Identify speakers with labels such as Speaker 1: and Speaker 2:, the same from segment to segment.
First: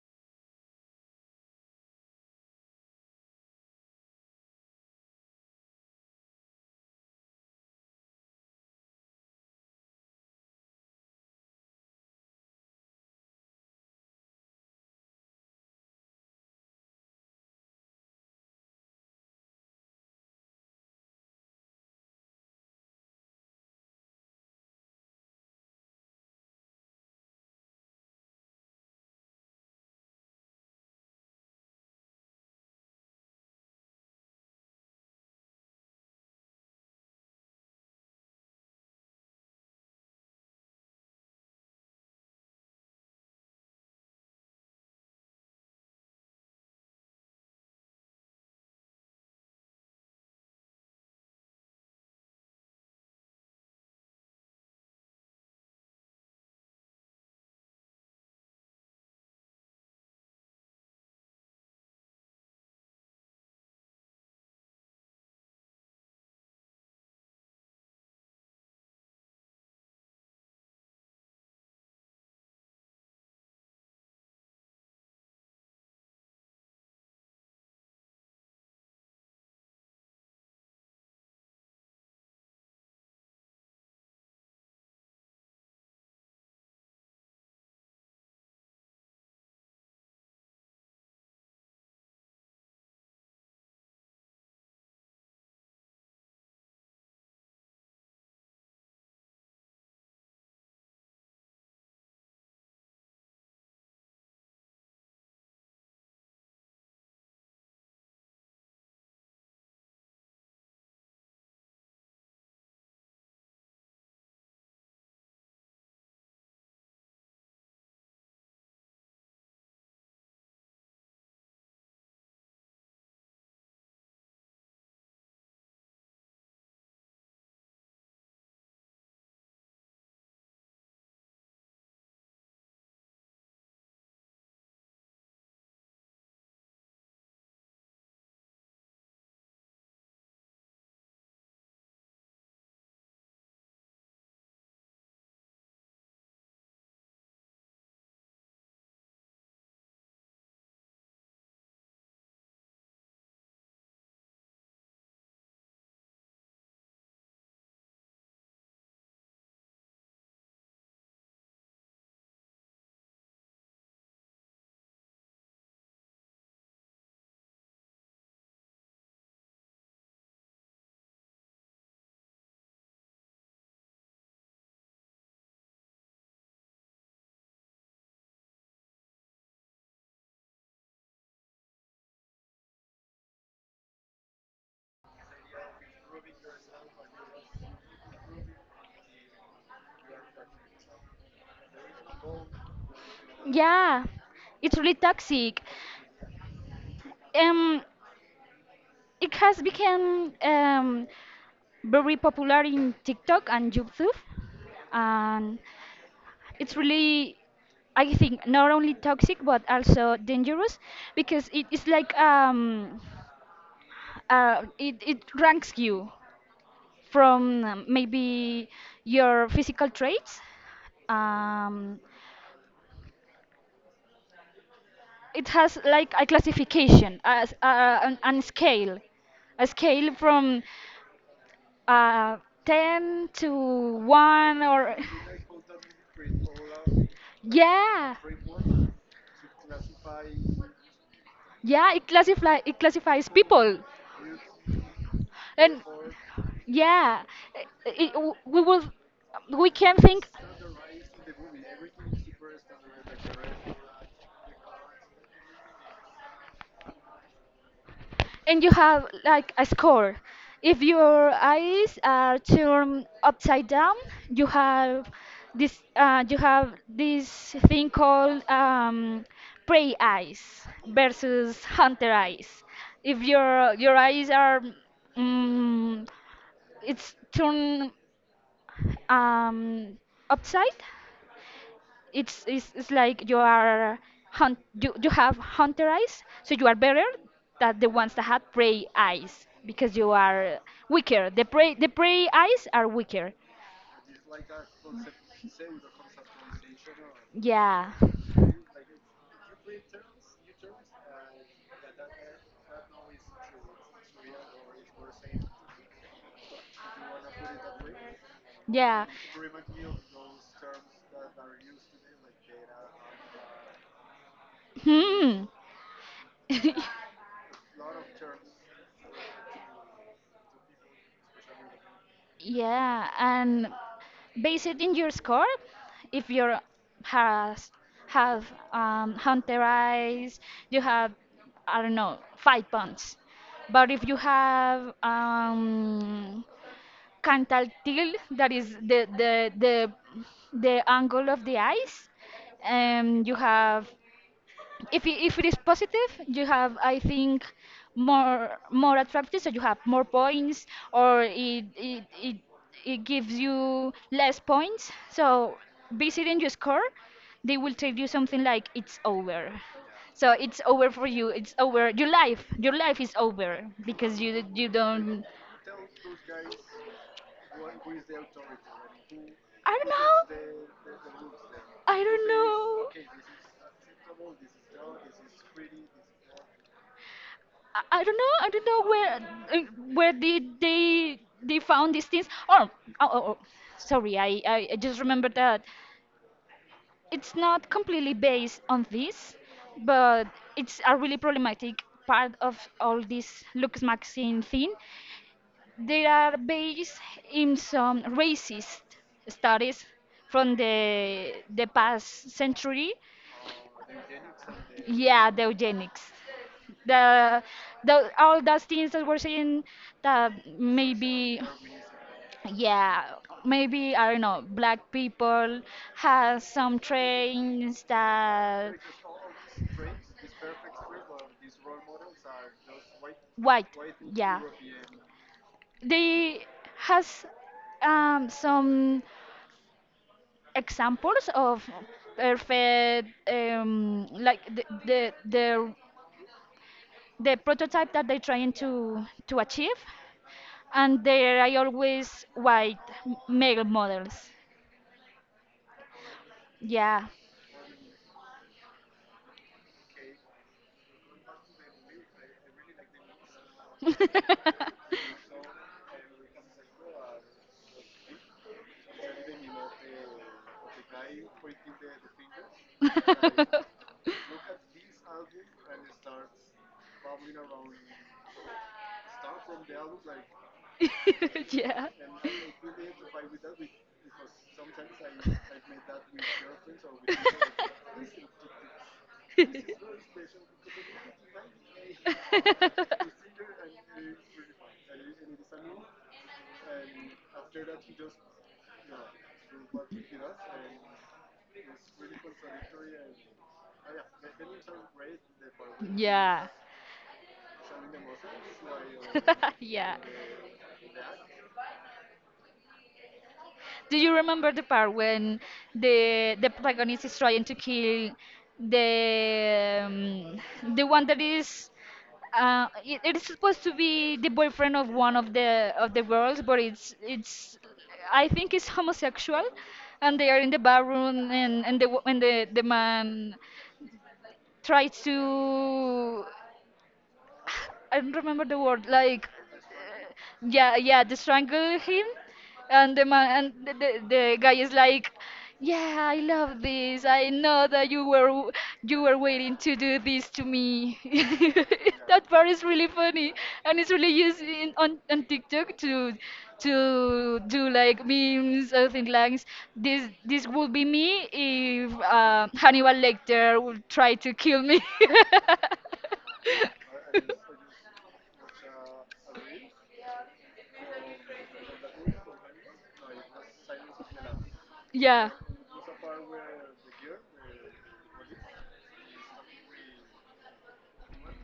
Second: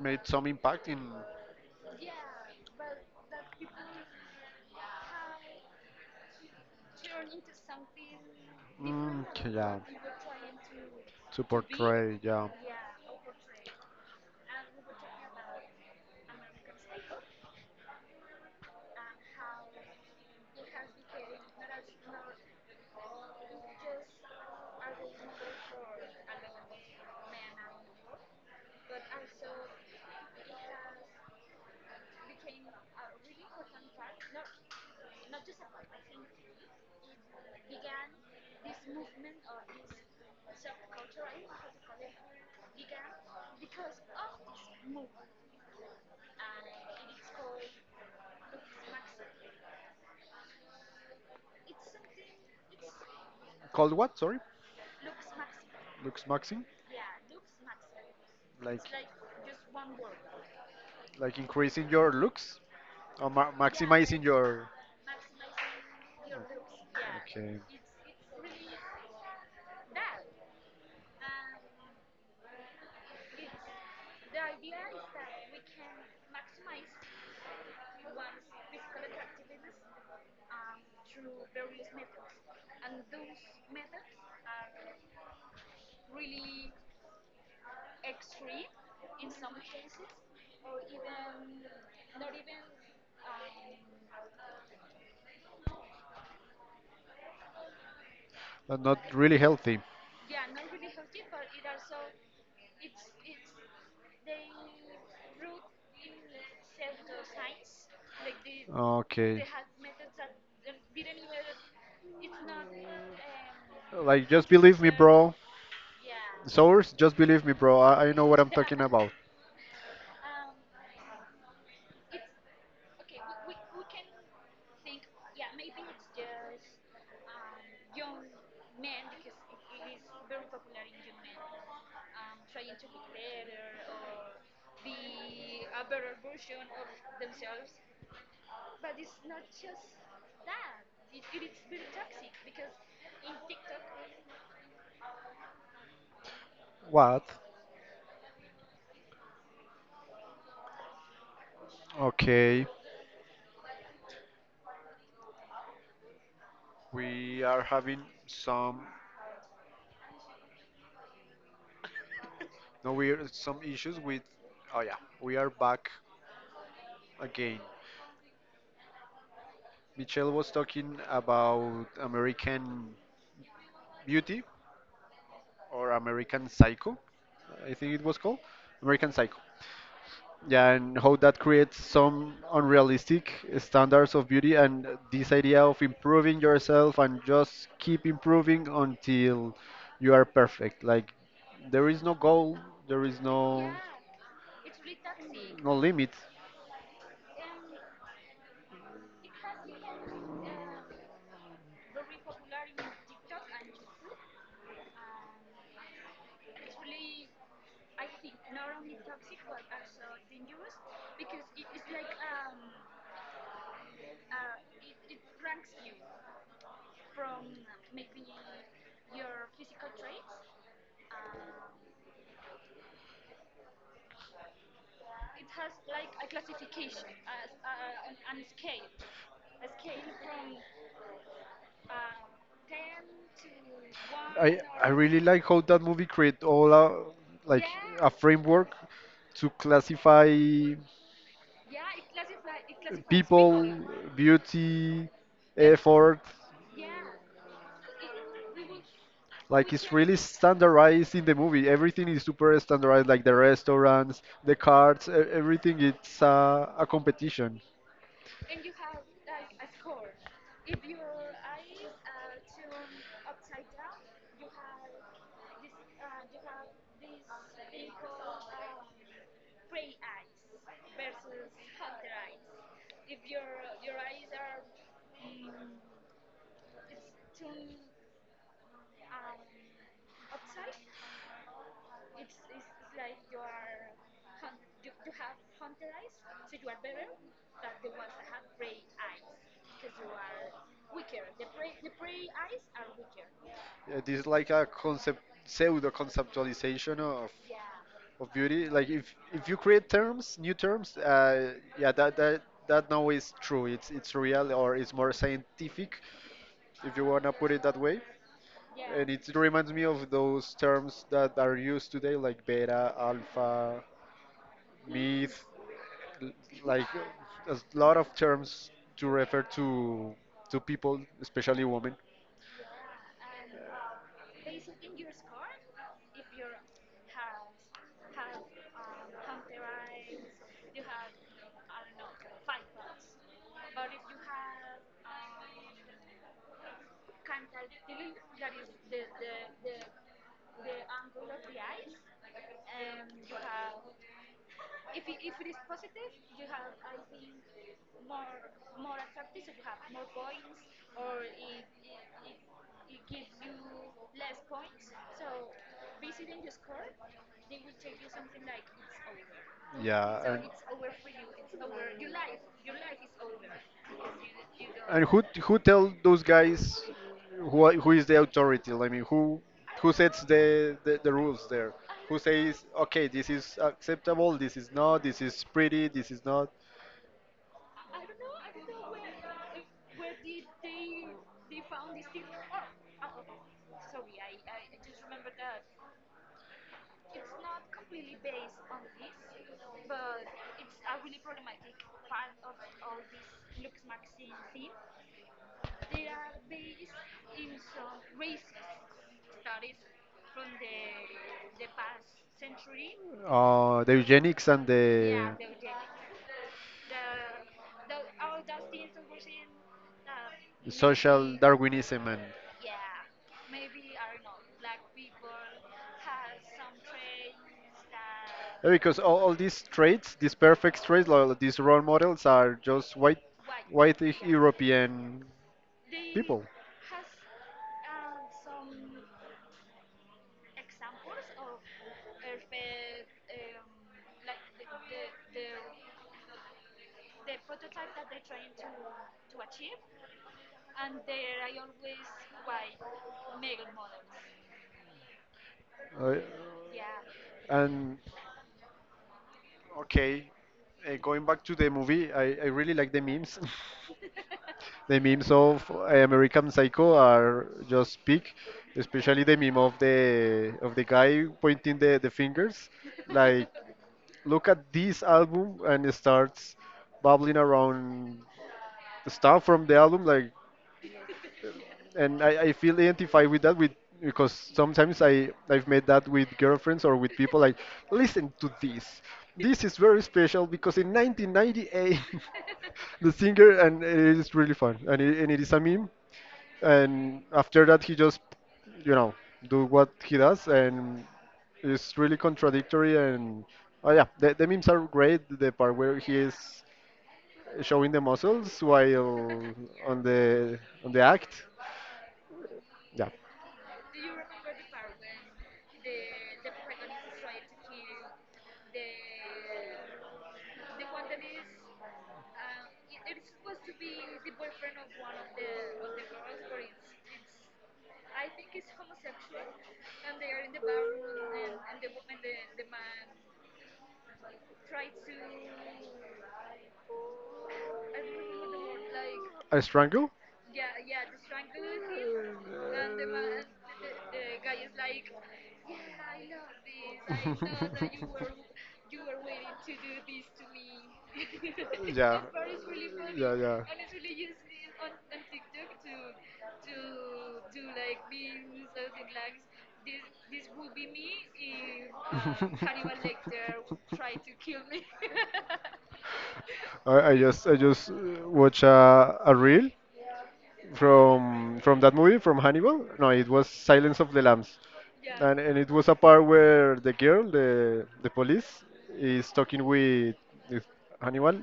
Speaker 1: Made some impact in, yeah, to portray, yeah. Called what? Sorry, looks maxing, like, like increasing your looks or ma maximizing your. Okay. But not really healthy. Okay. Like, just believe me, bro. Source, just believe me, bro. I know what I'm talking about. What? Okay. We are having some. No, we are some issues with. Oh yeah, we are back again. Michelle was talking about American Beauty or American Psycho, I think it was called. American Psycho. Yeah, and how that creates some unrealistic standards of beauty and this idea of improving yourself and just keep improving until you are perfect. Like there is no goal, there is no
Speaker 2: Yeah, it's really toxic.
Speaker 1: no limit.
Speaker 2: Um, it has become very popular in TikTok and YouTube, and it's really, I think, not only toxic but also dangerous because it is like it ranks you from maybe your physical traits. Um, it has like a classification, as an scale a scale from uh, 10 to
Speaker 1: I
Speaker 2: 1
Speaker 1: I
Speaker 2: or.
Speaker 1: really like how that movie create all a like a
Speaker 2: yeah.
Speaker 1: framework to classify
Speaker 2: Yeah, it classifies
Speaker 1: people,
Speaker 2: people,
Speaker 1: beauty,
Speaker 2: and
Speaker 1: effort.
Speaker 2: yeah, i i- we will we
Speaker 1: Like it's
Speaker 2: can
Speaker 1: really
Speaker 2: think,
Speaker 1: standardized in the movie. Everything is super standardized, like the restaurants, the cards, everything. It's a competition.
Speaker 2: and you have like a score. If your eyes are turned upside down, you have this thing called prey eyes versus hunter eyes. If your eyes are mm it's turned um, upside, it's like you have hunter eyes, so you are better than the ones that had prey eyes because you are weaker. The prey eyes are weaker.
Speaker 1: It is like a concept, pseudo conceptualization of.
Speaker 2: Yeah.
Speaker 1: of beauty. Like if you create terms, new terms, yeah, that now is true. It's real or it's more scientific, if you wanna put it that way.
Speaker 2: Yeah.
Speaker 1: And it reminds me of those terms that are used today, like beta, alpha, myth,
Speaker 2: Hmm.
Speaker 1: l- like a lot of terms to refer to people, especially women.
Speaker 2: Yeah, and based in your score, if you has have hunter eyes, you have, I don't know, 5 points. But if you have cantal tilt, that is the angle of the eyes. You have, if it is positive, you have, I think, more attractive, so you have more points, or it gives you less points. So visiting your score, they will tell you something like it's over. So
Speaker 1: Yeah,
Speaker 2: it's over for you. It's over. Your life
Speaker 1: and
Speaker 2: is over because you
Speaker 1: And who
Speaker 2: don't.
Speaker 1: who tell those guys who is the authority? Like, I mean, who
Speaker 2: I don't
Speaker 1: who sets the,
Speaker 2: know.
Speaker 1: the, the rules there?
Speaker 2: I
Speaker 1: Who
Speaker 2: don't
Speaker 1: says
Speaker 2: know.
Speaker 1: okay, this is acceptable, this is not, this is pretty, this is not?
Speaker 2: I don't know. I don't know where uh, did they found these things. Oh, oh, oh, oh, sorry. I just remembered that it's not completely based on this, but it's a really problematic part of all this Lucas Maxine thing. They are based in some racist studies from the past century.
Speaker 1: The eugenics and
Speaker 2: Yeah,
Speaker 1: the
Speaker 2: the eugenics, the the all those things that we're saying, that
Speaker 1: social
Speaker 2: maybe,
Speaker 1: Darwinism and
Speaker 2: yeah, maybe, I don't know, black people has some traits
Speaker 1: Yeah,
Speaker 2: that
Speaker 1: because all these traits, these perfect traits, like these role models are just white,
Speaker 2: white. Yeah,
Speaker 1: European people.
Speaker 2: they has some examples of perfect, like the prototype that they're trying to achieve, and there I always white male models.
Speaker 1: Uh,
Speaker 2: Yeah.
Speaker 1: and okay, going back to the movie, I really like the memes. The memes of American Psycho are just peak, especially the meme of the guy pointing the fingers, like look at this album and it starts babbling around stuff from the album like
Speaker 2: yeah.
Speaker 1: and I feel identified with that with because sometimes I've made that with girlfriends or with people like listen to this. This is very special because in 1998 the singer and it is really fun and it is a meme and after that he just you know do what he does and it's really contradictory and oh yeah, the memes are great, the part where he is
Speaker 2: Yeah.
Speaker 1: showing the muscles while
Speaker 2: yeah.
Speaker 1: on the act, yeah.
Speaker 2: Do you remember the part when the protagonist is trying to kill the um, the one that is, it is supposed to be the boyfriend of one of the girls, but it's I think it's homosexual, and they are in the bathroom, and the wo- and the man tries to, I don't remember the word, like.
Speaker 1: A strangle? Yeah.
Speaker 2: Yeah, yeah, they strangle him, and the man and the guy is like, "Yeah, I love this. I know that you were waiting to do this to me." That part is really funny,
Speaker 1: Yeah, yeah.
Speaker 2: and it's really used in, on TikTok, to do like memes or things like this. This would be me if Hannibal Lecter would try to kill me.
Speaker 1: I just watch a reel from that movie from Hannibal. No, it was Silence of the Lambs,
Speaker 2: Yeah.
Speaker 1: and it was a part where the girl, the police, is talking with Hannibal,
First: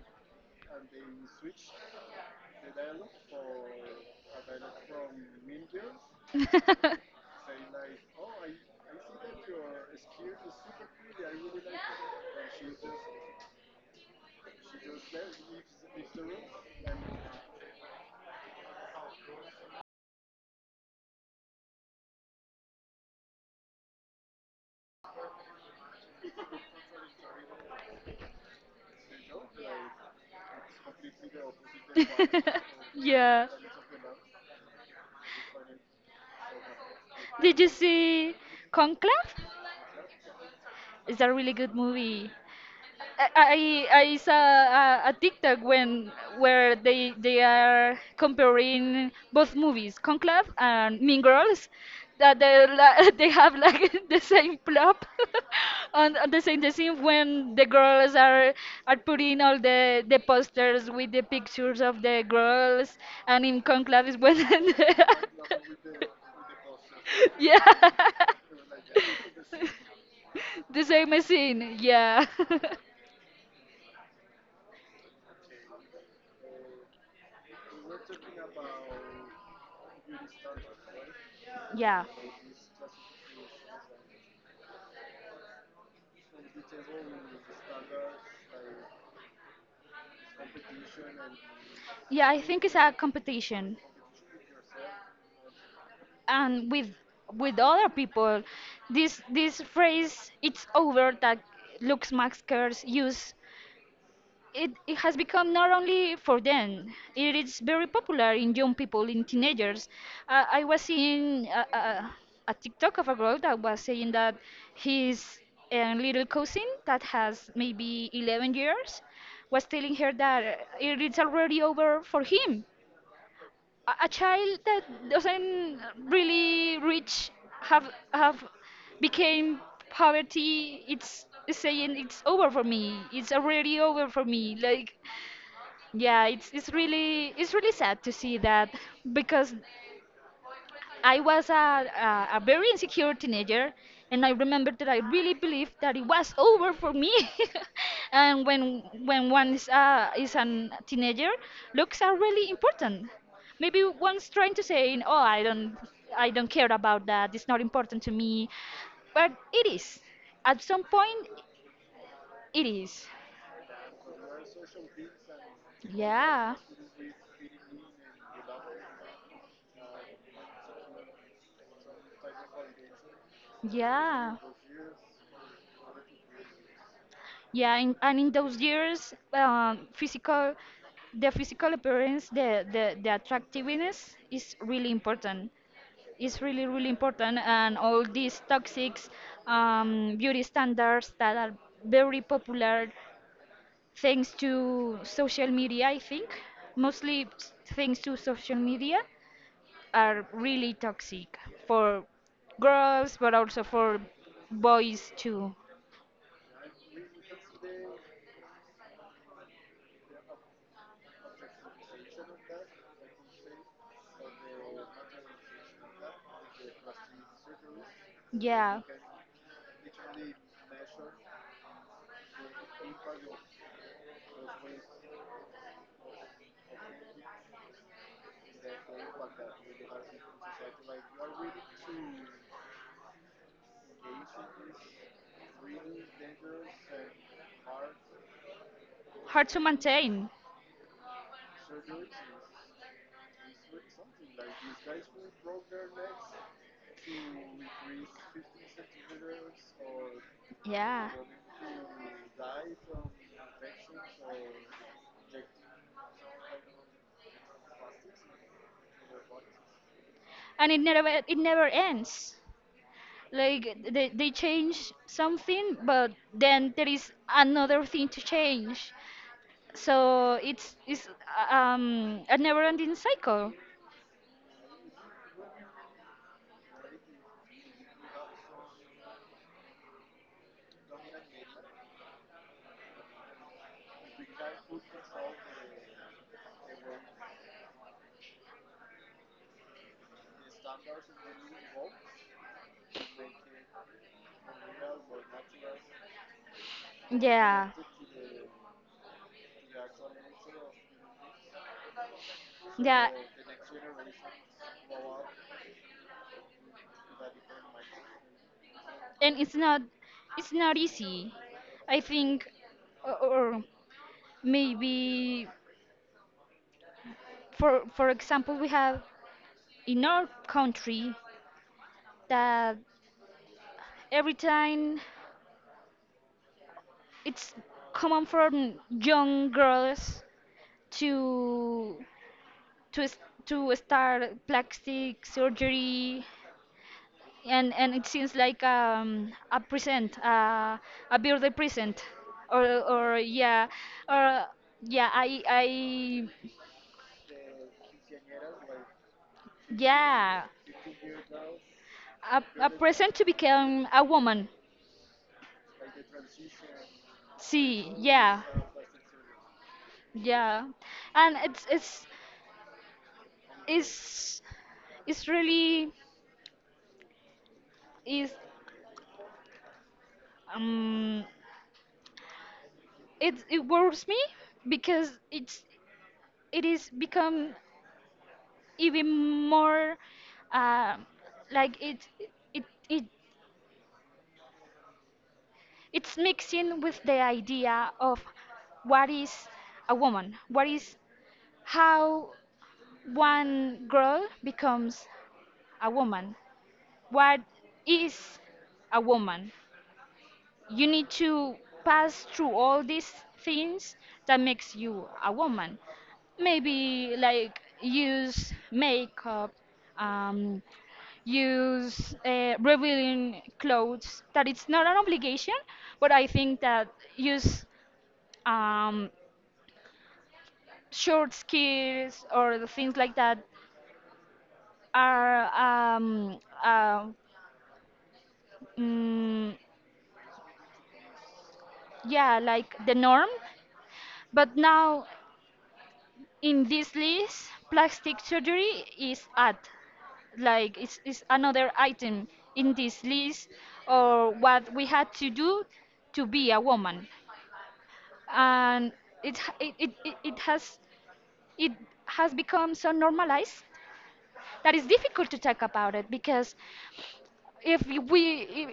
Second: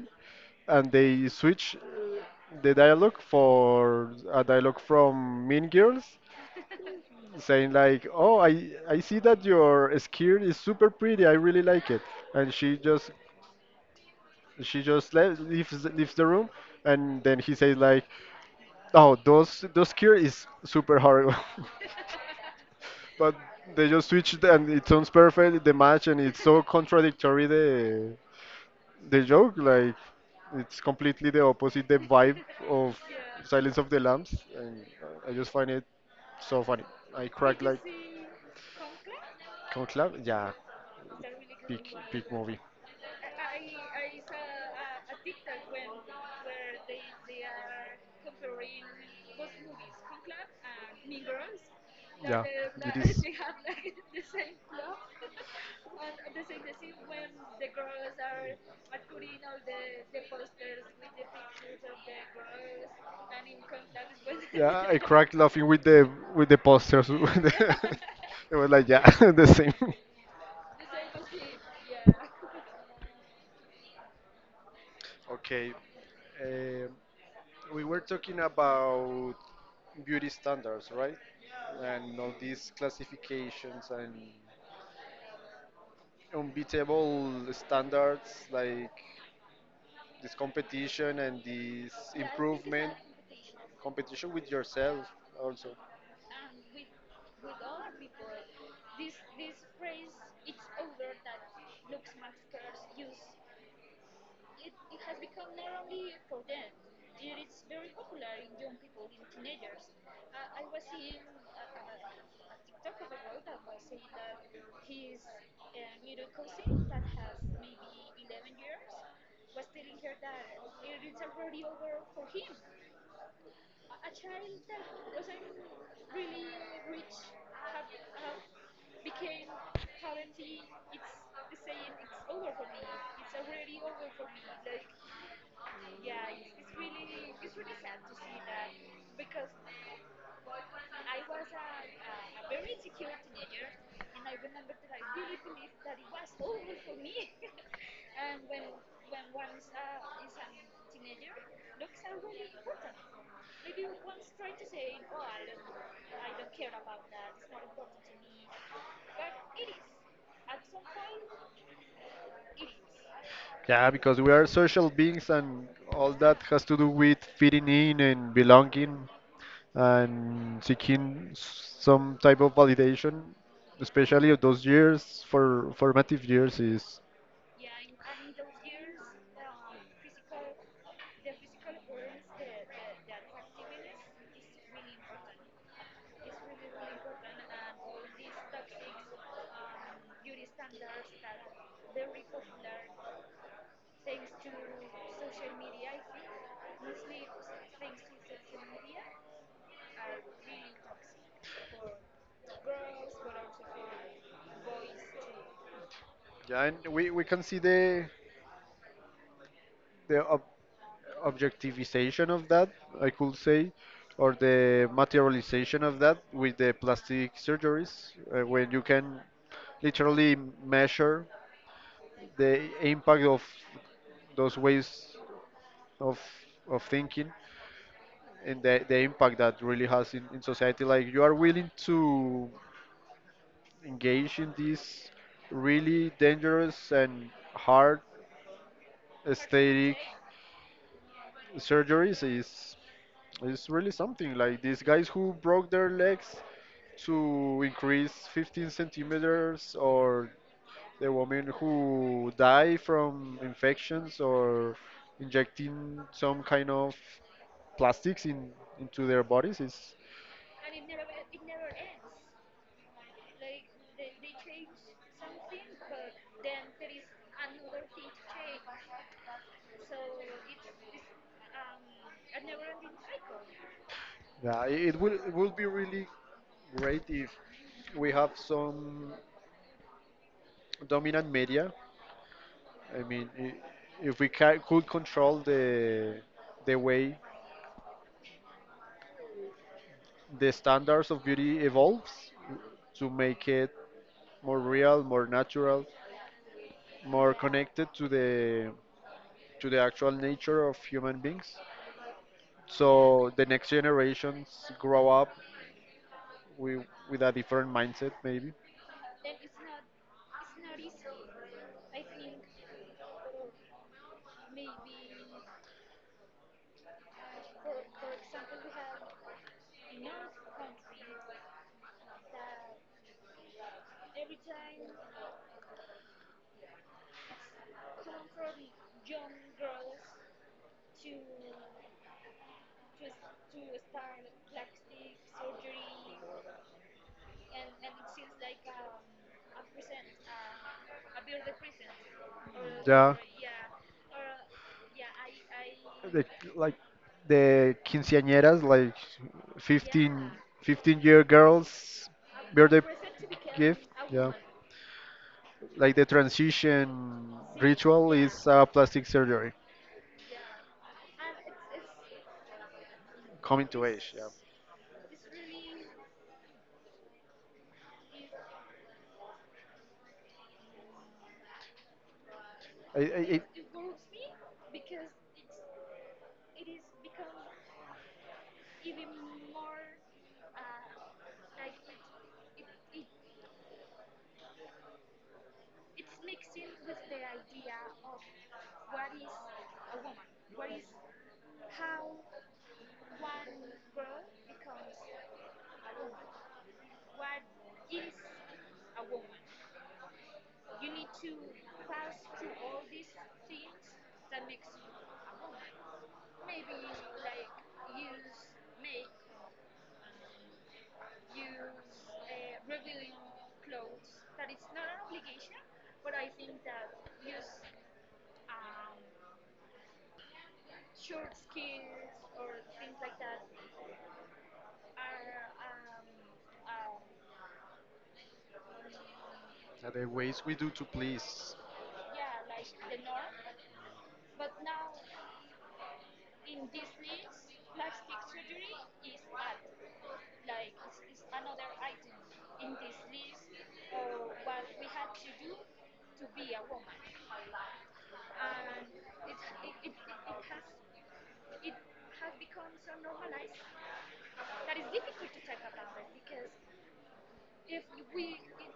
Speaker 1: and they switch the dialogue for a dialogue from Mean Girls, saying like, "Oh, I see that your skirt is super pretty. I really like it," and she just leaves the room, and then he says like. Oh, those cure is super horrible. But they just switched and it sounds perfect the match and it's so contradictory the joke like it's completely the opposite the vibe of
Speaker 2: Yeah.
Speaker 1: Silence of the Lambs and I just find it so funny. I
Speaker 2: Did
Speaker 1: crack
Speaker 2: you
Speaker 1: like
Speaker 2: see Conclave?
Speaker 1: Conclave, yeah,
Speaker 2: It's a really good
Speaker 1: big big
Speaker 2: movie.
Speaker 1: movie.
Speaker 2: I, I saw a TikTok when where they are comparing both movies, Conclave and Mean Girls, that
Speaker 1: Yeah, it is.
Speaker 2: they have like the same plot on the same the scene when the girls are putting all the posters with the pictures of the girls, and in Conclave is when
Speaker 1: Yeah, I
Speaker 2: the,
Speaker 1: cracked laughing with the posters.
Speaker 2: yeah.
Speaker 1: It was like yeah, the same.
Speaker 2: The same scene, yeah.
Speaker 1: Okay, um, we were talking about beauty standards, right?
Speaker 2: Yeah.
Speaker 1: And all these classifications and unbeatable standards like this competition and this
Speaker 2: Yeah, I think it's
Speaker 1: improvement
Speaker 2: a competition.
Speaker 1: competition with yourself also.
Speaker 2: And with other people, this phrase "it's over" that Lux Max use, it has become not only for them. It is very popular in young people, in teenagers. I was seeing a TikTok of a girl that was saying that his, little cousin, that has maybe 11 years, was telling her that, it is already over for him. A, child that doesn't really reach, have have became poverty. It's saying, "It's over for me. It's already over for me," like. Yeah, it's really sad to see that because I was a very insecure teenager, and I remember that I really believed that it was over for me. And when one is a teenager, looks are really important. Maybe one's trying to say, "Oh, I don't care about that. It's not important to me," but it is. At some point, it is.
Speaker 1: Yeah, because we are social beings and all that
Speaker 2: Yeah,
Speaker 1: has to do with fitting in and belonging and seeking some type of validation, especially
Speaker 2: yeah.
Speaker 1: of those years for formative years is
Speaker 2: Yeah, and in those years, the physical appearance, the attractiveness is really important. It's really, really important, and all these toxic, beauty standards that are very popular thanks to social media, I think, mostly thanks to social media, are really toxic for girls, but also for boys too.
Speaker 1: yeah, and we can see the ob objectivization of that, I could say, or the materialization of that with the plastic surgeries, when you
Speaker 2: Yeah,
Speaker 1: can literally measure the impact of those ways of of thinking and the impact that really has in society, like you are willing to engage in this really dangerous and hard
Speaker 2: hard to
Speaker 1: aesthetic
Speaker 2: maintain.
Speaker 1: surgeries is really something like these guys who broke their legs to increase 15 centimeters or the
Speaker 2: Yeah.
Speaker 1: women who die from infections or injecting some kind of plastics in into their bodies is
Speaker 2: And it never ends, like, they change something, but then there is another thing to change, so it's a never ending cycle.
Speaker 1: yeah, it will be really great if we have some dominant media. I mean, if we ca could control the way the standards of beauty evolves to make it more real, more natural, more
Speaker 2: Yeah.
Speaker 1: connected to the actual nature of human beings.
Speaker 2: Yeah.
Speaker 1: So the next generations grow up with, with a different mindset, maybe.
Speaker 2: And it's not easy, I think. Or maybe, for example, we have in our country that every time it's common for young girls to to s- to start plastic surgery. And it seems like a birthday present, or.
Speaker 1: Yeah.
Speaker 2: Or yeah. Or yeah. I
Speaker 1: The, like the quinceañeras, like fifteen
Speaker 2: Yeah.
Speaker 1: 15 year girls,
Speaker 2: A
Speaker 1: birthday
Speaker 2: present to
Speaker 1: gift.
Speaker 2: become a
Speaker 1: Yeah.
Speaker 2: woman.
Speaker 1: Like the transition
Speaker 2: See,
Speaker 1: ritual
Speaker 2: yeah.
Speaker 1: is plastic surgery,
Speaker 2: Yeah. And it's
Speaker 1: coming to age. Yeah.
Speaker 2: it's. It's really is um
Speaker 1: I, I,
Speaker 2: it
Speaker 1: it,
Speaker 2: it worries me because it is become, even more, uh, like, it it it's mixing with the idea of what is a woman, what is how one girl becomes a woman, what is a woman. You need to pass through all these things that makes you a woman, maybe like use makeup, um, use, revealing clothes, that it's not an obligation, but I think that use, um, short skirts or the things like that, are, um, uh, mm,
Speaker 1: Yeah, the ways we do to please.
Speaker 2: yeah, like the norm. But now, in this list, plastic surgery is at, like, it's another item in this list or what we had to do to be a woman. And it h- it it has become so normalized that it's difficult to talk about it, because if we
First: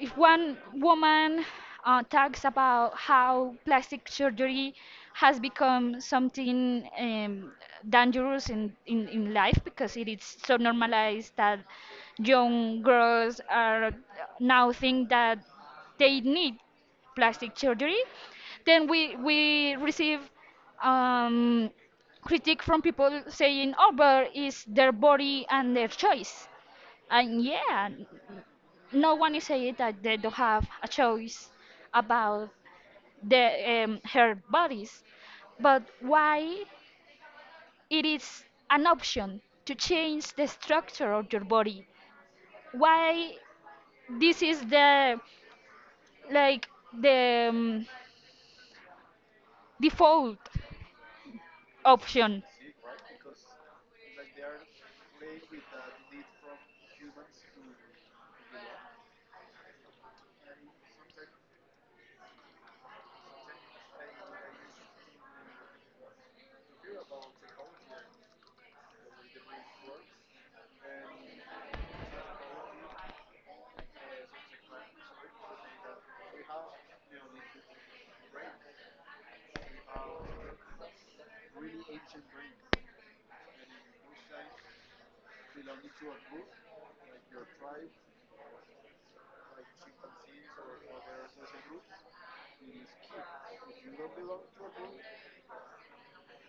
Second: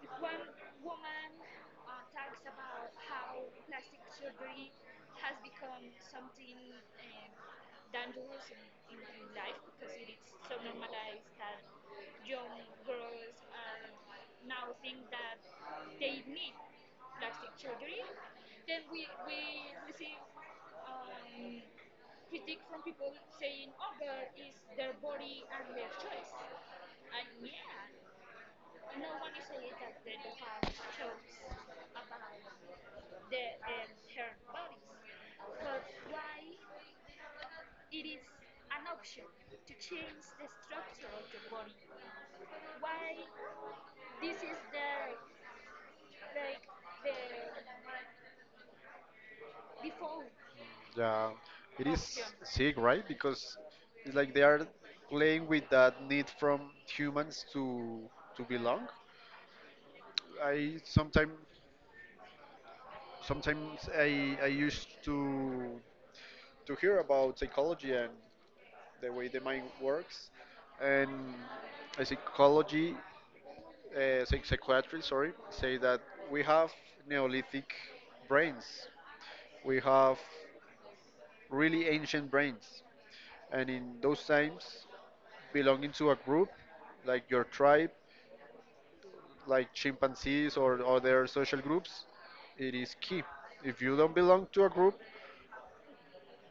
Speaker 2: if one woman, talks about how plastic surgery has become something, dangerous in life, because it is so normalized that young girls are now think that they need plastic surgery, then we receive, um, critique from people saying, "Oh, but it's their body and their choice." And yeah, no one is saying that they don't have a choice about the her bodies. But why it is an option to change the structure of your body? Why this is the like the, default
Speaker 1: Yeah, it is
Speaker 2: option?
Speaker 1: sick, right? Because it's like they are playing with that need from humans to belong. I sometimes I used to hear about psychology and the way the mind works, and a psychology psychiatrists, sorry, say that we have Neolithic brains. We have really ancient brains, and in those times, belonging to a group like your tribe, like chimpanzees or other social groups, it is key. If you don't belong to a group,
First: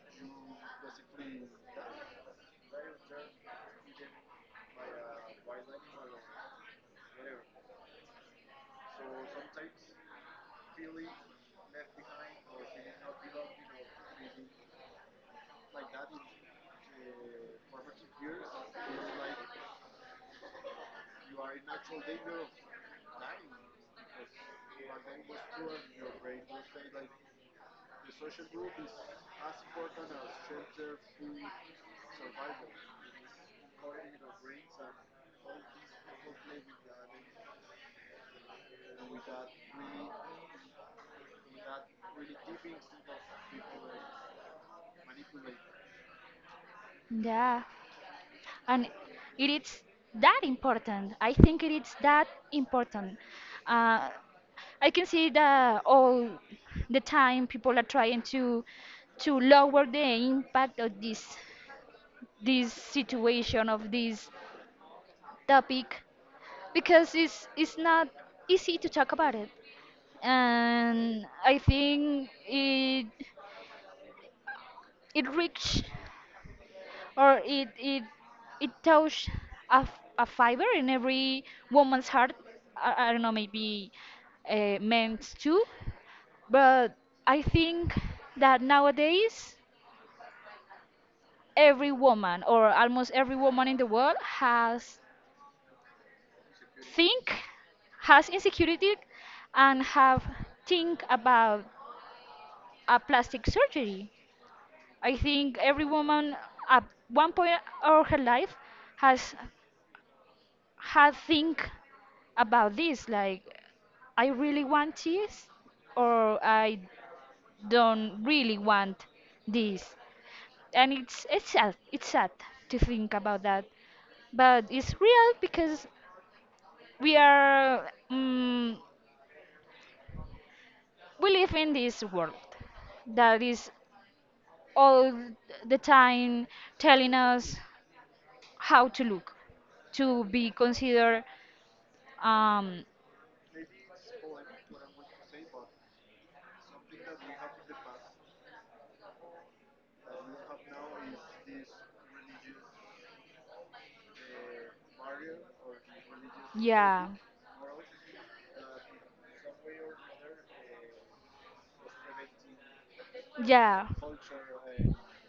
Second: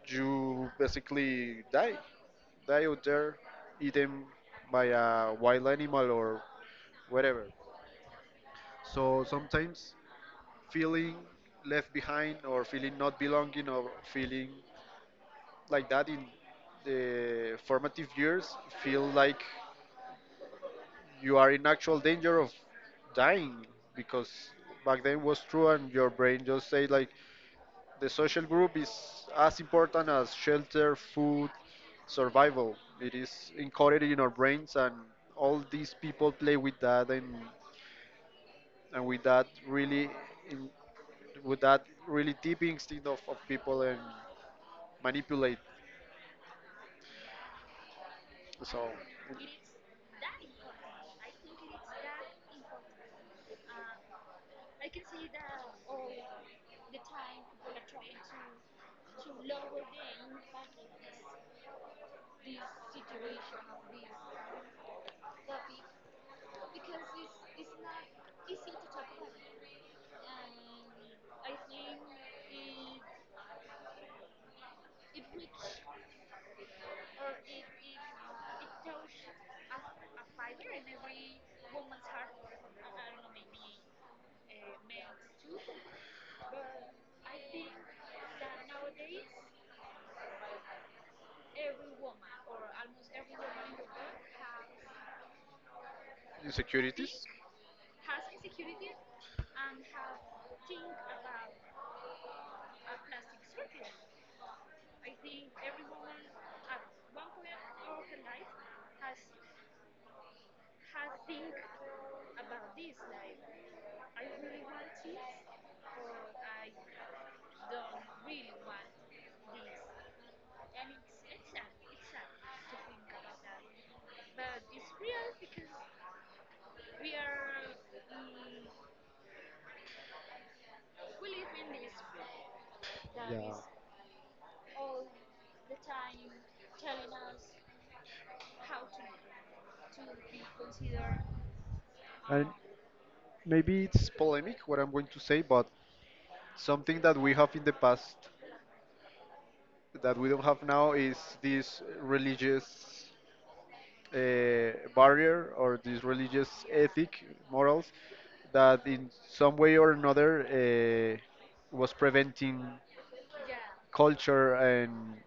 Speaker 1: you basically die, die out there, eaten by a wild animal or whatever. So sometimes feeling left behind or feeling not belonging or feeling like that in the formative years feel like you are in actual danger of dying, because back then was true and your brain just say like the social group is as important as shelter, food, survival. It is encoded in our brains, and all these people play with that, and in, with that really deep instinct of people and manipulate
Speaker 2: Yeah, and
Speaker 1: so
Speaker 2: it is that important. I think it is that important. Uh, I can see that all the time people are trying to lower the impact of this situation, of this topic, because it's not easy to talk about it, and I think it reached, or it touched a fiber in every woman's heart. I don't know, maybe, meant too, but I think that nowadays every woman or almost every woman in the world has
Speaker 1: insecurity.
Speaker 2: think, has insecurity, and have think about a plastic surgery. I think every woman at one point of her life has had think about this, like, "I really want this," or, "I don't really want this." And it's sad to think about that, but it's real because we are mm we live in this world that
Speaker 1: Yeah,
Speaker 2: is all the time telling us how to look, to be considered,
Speaker 1: and
Speaker 2: um,
Speaker 1: maybe it's polemic what I'm going to say, but something that we have in the past that we don't have now is this religious barrier or this religious
Speaker 2: Yeah,
Speaker 1: ethic, morals, that in some way or another was preventing
Speaker 2: yeah,
Speaker 1: culture and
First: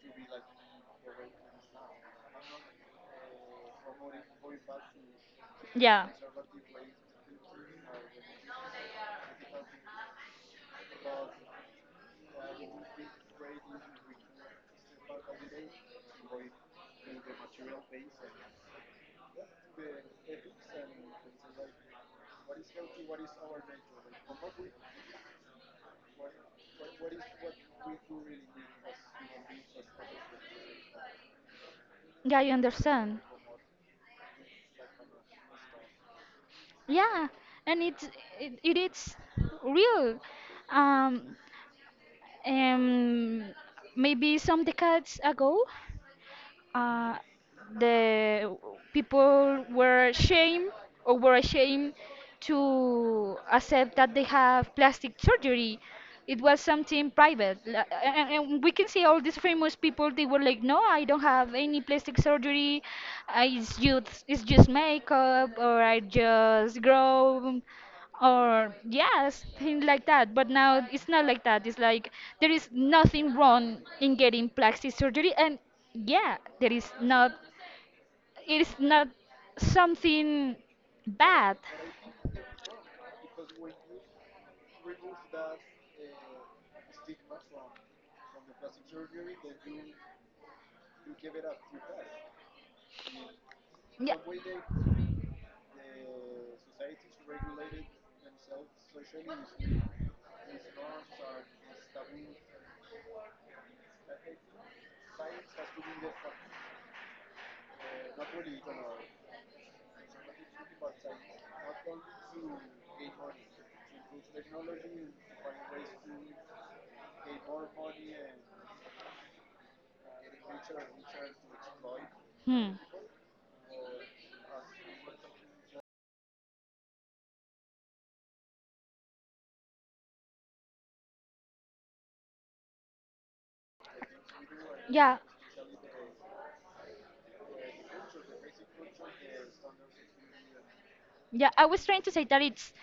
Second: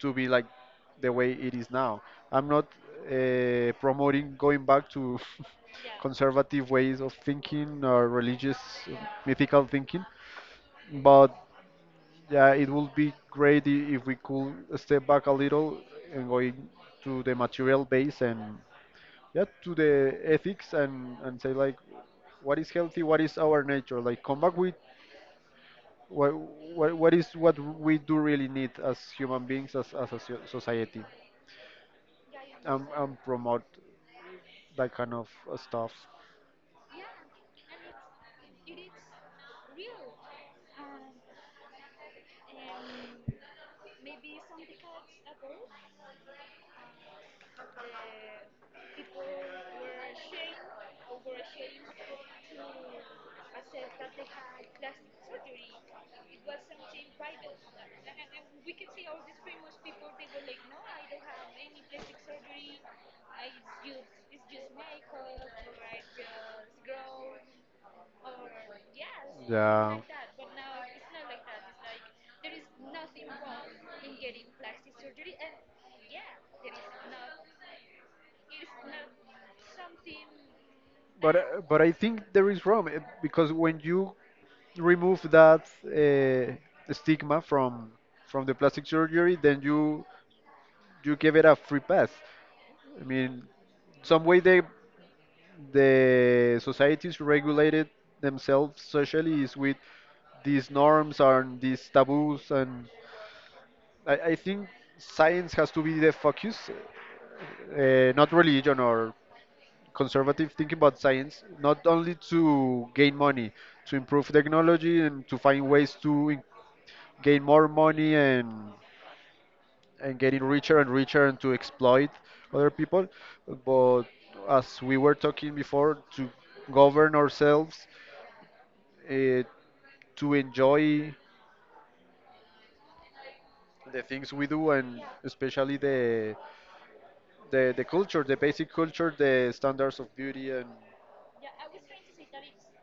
Speaker 1: to be like the way it is now. I'm not promoting going back to
Speaker 2: yeah,
Speaker 1: conservative ways of thinking or religious uh, mythical thinking. But yeah, it would be great if we could step back a little and going to the material base and yeah, to the ethics and say like, what is healthy, what is our nature, like come back with what what we do really need as human beings, as a society,
Speaker 2: yeah. You
Speaker 1: and
Speaker 2: understand?
Speaker 1: promote that kind of stuff.
Speaker 2: Yeah, and it is real. Um, um, maybe some decades ago. uh, the people were ashamed, or were ashamed to accept that they have plastic surgery. It was something private. And we can see all these famous people. They were like, "No, I don't have any plastic surgery. I It's just makeup, or I just grow," or yes, things
Speaker 1: Yeah.
Speaker 2: like that. But now it's not like that. It's like there is nothing wrong in getting plastic surgery, and yeah, there is not it is not something
Speaker 1: But
Speaker 2: bad.
Speaker 1: I think there is room because when you remove that stigma from the plastic surgery, then you give it a free pass. I mean,
Speaker 2: Yeah.
Speaker 1: some way the societies regulated themselves socially is with these norms and these taboos, and I think science has to be the focus, not religion or conservative thinking about science, not only to gain money, to improve technology and to find ways to gain more money and getting richer and richer and to exploit
Speaker 2: Hmm.
Speaker 1: other people, but as we were talking before, to govern ourselves, uh, to enjoy the things we do, and
Speaker 2: Yeah,
Speaker 1: especially the the culture, the basic culture, the standards of beauty and
Speaker 2: yeah. I was trying to say that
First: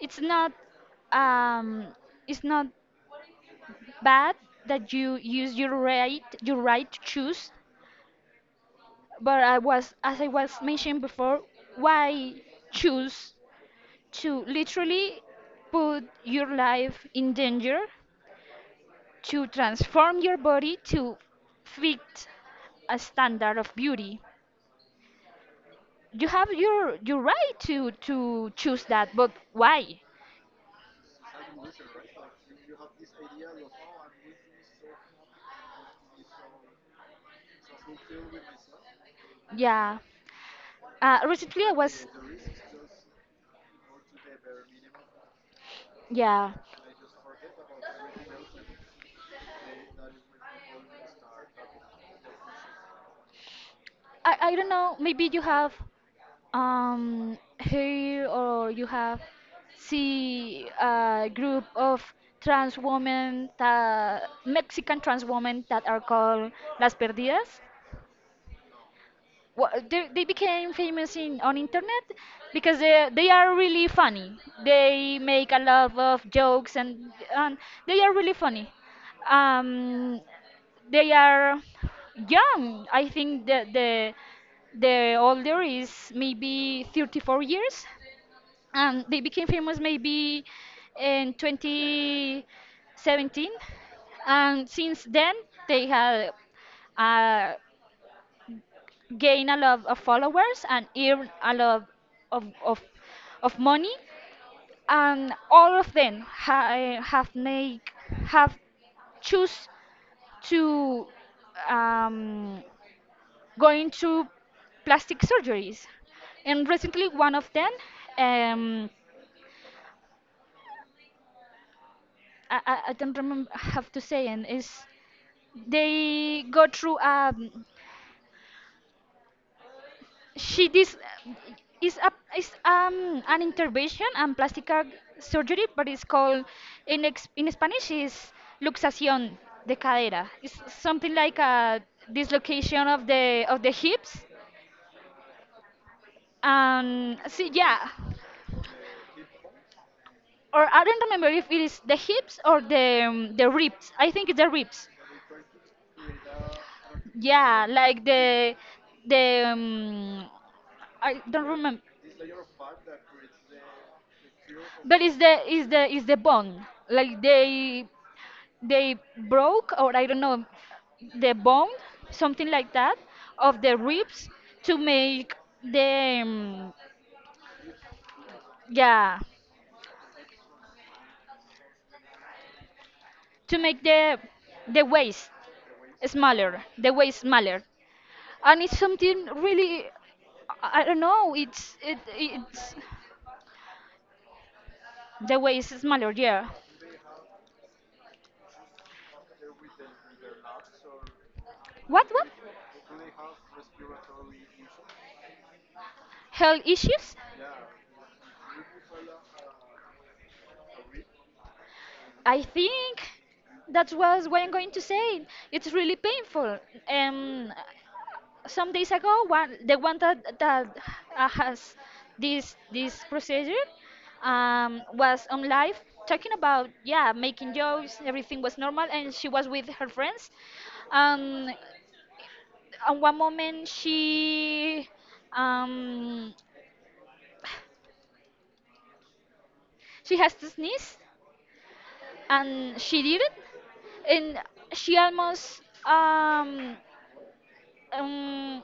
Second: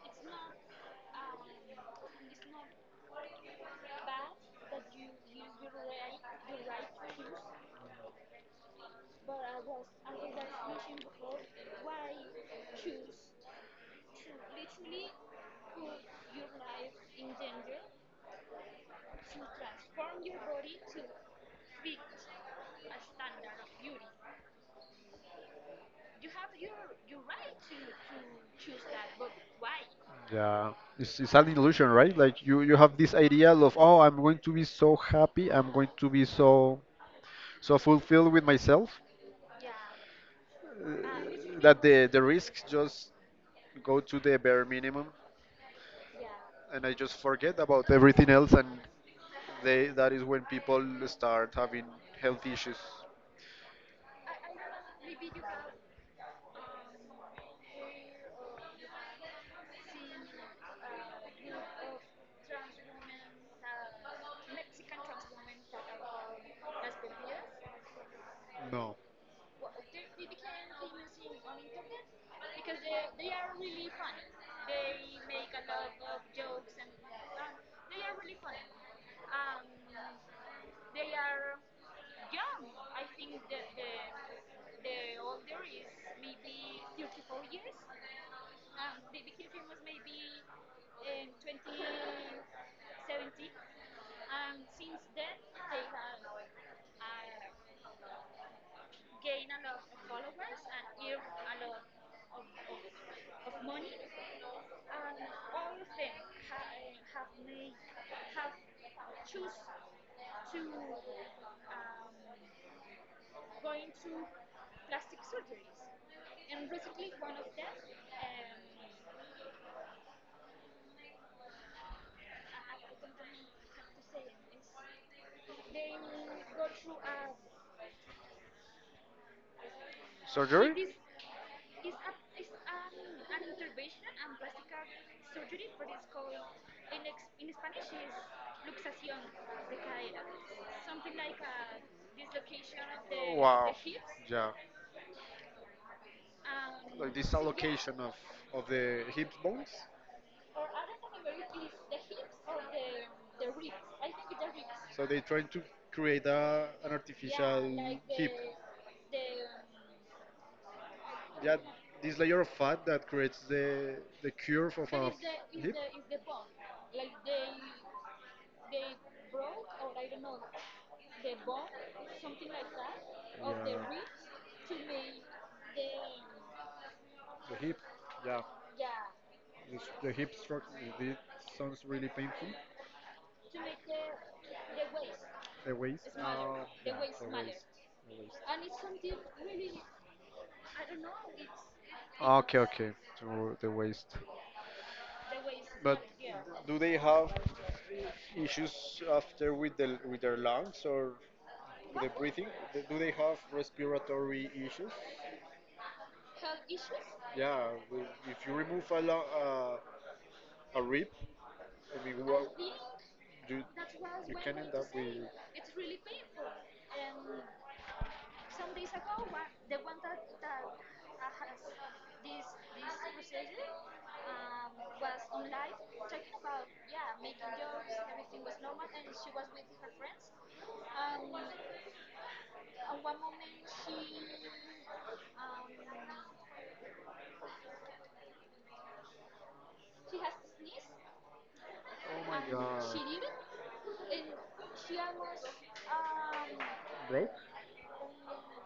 Speaker 2: it's not um it's not bad that you use your right to choose. But I was as I was mentioned before, why choose to literally put your life in danger, to transform your body, to fit a standard of beauty? You have your right to choose that, but why?
Speaker 1: yeah, it's an illusion, right? Like you have this idea of oh, I'm going to be so happy, I'm going to be so fulfilled with myself,
Speaker 2: Yeah.
Speaker 1: uh,
Speaker 2: Recently I
Speaker 1: that
Speaker 2: was.
Speaker 1: the risks just go to the bare minimum
Speaker 2: Yeah.
Speaker 1: and I just forget about everything else, and they that is when people start having health issues.
Speaker 2: I don't know, maybe you have, here, or you have see a group of trans women, that, Mexican trans women that are called Las Perdidas.
Speaker 1: No.
Speaker 2: They became famous in on internet because they are really funny. They make a lot of jokes and they are really funny. Um, they are young. I think the older is maybe 34 years, and they became famous maybe in 2017, and since then they have uh, gained a lot of followers and earned a lot of, of, of money. And all of them have make, have choose to um, go into plastic surgeries. And recently one of them, um, I don't remember, have to say, and is they go through she, this
Speaker 1: Surgery?
Speaker 2: is a, is an intervention and plastic surgery, but it's called in in Spanish is luxación de cadera. It's something like a dislocation of the hips.
Speaker 1: Yeah.
Speaker 2: See,
Speaker 1: of,
Speaker 2: yeah,
Speaker 1: of the hip bones.
Speaker 2: or I don't remember if it is the hips or the ribs. I think it's the ribs.
Speaker 1: So they try to create a, an Yeah,
Speaker 2: Yeah, like
Speaker 1: hip.
Speaker 2: the the um, I
Speaker 1: The
Speaker 2: don't
Speaker 1: Yeah,
Speaker 2: remember.
Speaker 1: this layer of fat that creates the curve.
Speaker 2: But is the is the bond, like they broke, or I don't know, the bone, something like that, of
Speaker 1: Yeah,
Speaker 2: the ribs, to make the
Speaker 1: the hip. Yeah,
Speaker 2: yeah,
Speaker 1: the hip stroke. It sounds really painful.
Speaker 2: to make the waist
Speaker 1: The waist. Uh,
Speaker 2: smaller,
Speaker 1: yeah,
Speaker 2: the
Speaker 1: the waist.
Speaker 2: waist
Speaker 1: The
Speaker 2: smaller.
Speaker 1: waist.
Speaker 2: And it's something really, I don't know, it's
Speaker 1: Okay,
Speaker 2: it's
Speaker 1: okay. To the waist. The.
Speaker 2: the waist
Speaker 1: But
Speaker 2: smaller, yeah.
Speaker 1: do they have issues after with the with their lungs or with the
Speaker 2: What
Speaker 1: breathing? Do do they have respiratory issues?
Speaker 2: health issues?
Speaker 1: Yeah, if you remove a rib, I mean,
Speaker 2: I
Speaker 1: well,
Speaker 2: think
Speaker 1: you
Speaker 2: that was
Speaker 1: you
Speaker 2: what I'm
Speaker 1: can
Speaker 2: going
Speaker 1: end
Speaker 2: to
Speaker 1: up with
Speaker 2: say. It's really painful. Um, some days ago, one, the one that has this procedure, was on live talking about, yeah, making jokes. Everything was normal, and she was with her friends. Um, at one moment, she, um, she has to sneeze,
Speaker 1: oh my
Speaker 2: and
Speaker 1: god,
Speaker 2: she did it, and she almost um
Speaker 1: broke
Speaker 2: Um,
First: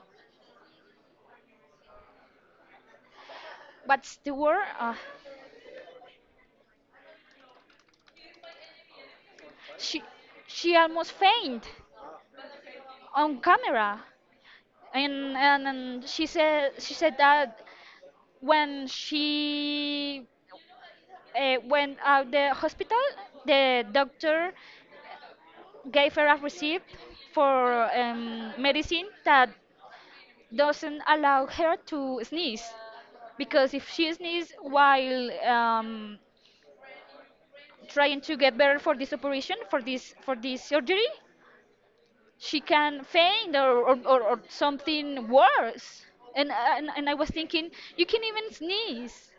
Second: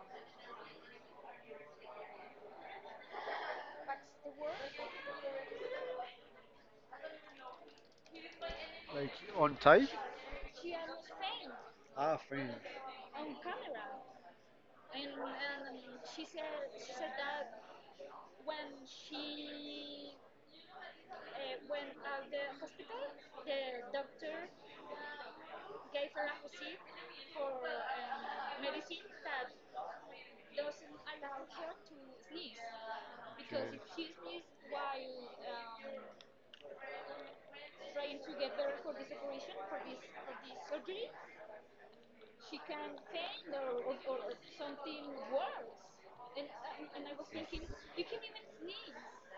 Speaker 2: what's the word?
Speaker 1: like on tight.
Speaker 2: She she almost faint
Speaker 1: Ah, friend.
Speaker 2: on camera, and she said, she said that when she went out the hospital, the doctor gave her a receipt for medicine that doesn't allow her to sneeze, because
Speaker 1: Okay.
Speaker 2: if she sneezes while trying to get better for this operation, for this, for this surgery, she can faint, or something worse. And I was thinking, you can even sneeze.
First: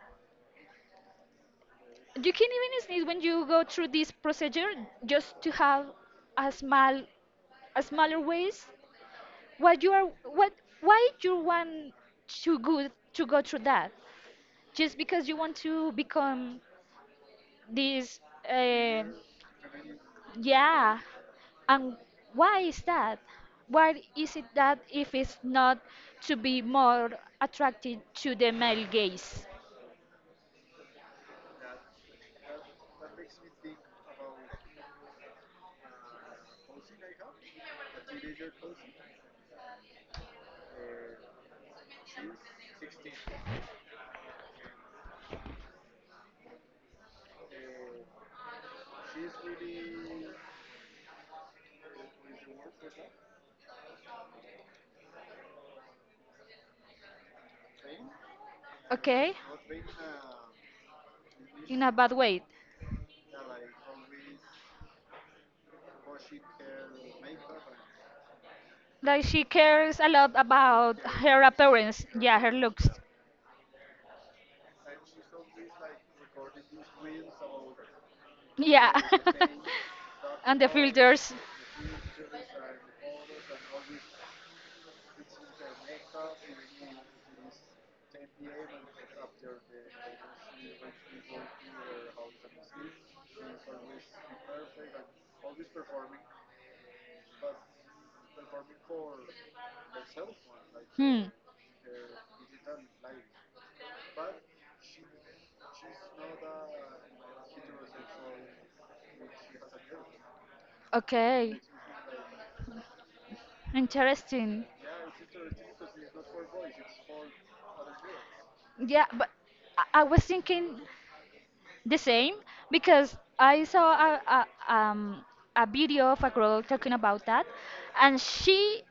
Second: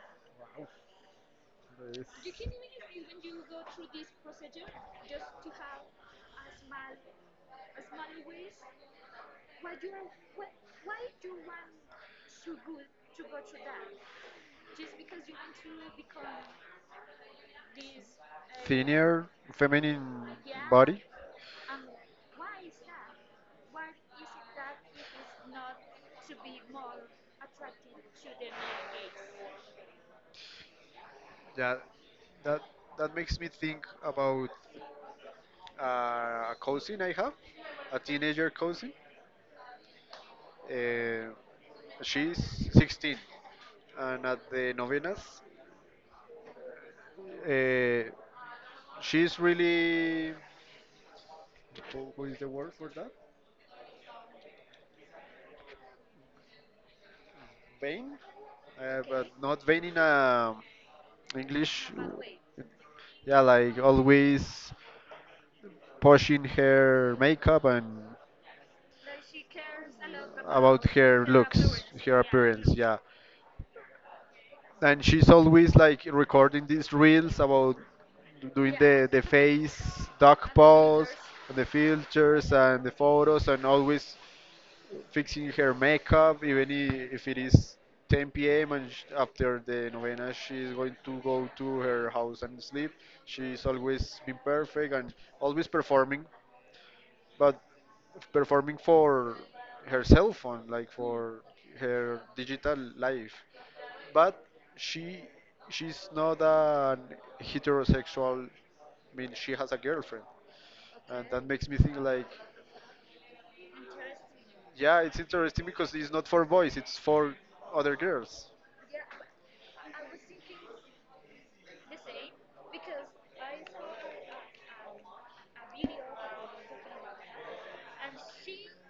Speaker 2: You
Speaker 1: Yes.
Speaker 2: can even sneeze when you go through this procedure just to have a small, a smaller waist. What you are, what, why you want to go, to go through that? Just because you want to become this, uh,
Speaker 1: Thinner, feminine
Speaker 2: yeah.
Speaker 1: body.
Speaker 2: And why is that? Why is it, that if it's not to be more attracted to the male gaze?
Speaker 1: Yeah, that that makes me think about a cousin I have, a teenager cousin. Uh, she's 16, and at the novenas, uh, she's really what is the word for that? Vain, but
Speaker 2: Okay?
Speaker 1: not vain in
Speaker 2: In a
Speaker 1: English.
Speaker 2: bad way.
Speaker 1: Yeah, like always pushing her makeup and
Speaker 2: Like she cares a lot
Speaker 1: about
Speaker 2: about
Speaker 1: her
Speaker 2: her
Speaker 1: looks,
Speaker 2: appearance.
Speaker 1: her
Speaker 2: Yeah, her
Speaker 1: appearance.
Speaker 2: looks.
Speaker 1: Yeah, and she's always like recording these reels about doing
Speaker 2: Yeah.
Speaker 1: the face duck
Speaker 2: and the
Speaker 1: pose
Speaker 2: filters.
Speaker 1: and the filters and the photos and always fixing her makeup even if it is 10 p.m. and after the novena she's going to go to her house and sleep. She's always been perfect and always performing, but performing for herself on, like,
Speaker 2: Hmm.
Speaker 1: for her digital life. But she she's not an heterosexual. I mean, she has a girlfriend, and that Okay.
Speaker 2: Okay.
Speaker 1: makes me think like,
Speaker 2: Interesting.
Speaker 1: yeah, it's interesting because it's not for boys, it's for other girls.
Speaker 2: Yeah, but I was thinking the same, because I saw a, a um a video of a girl talking about that, and she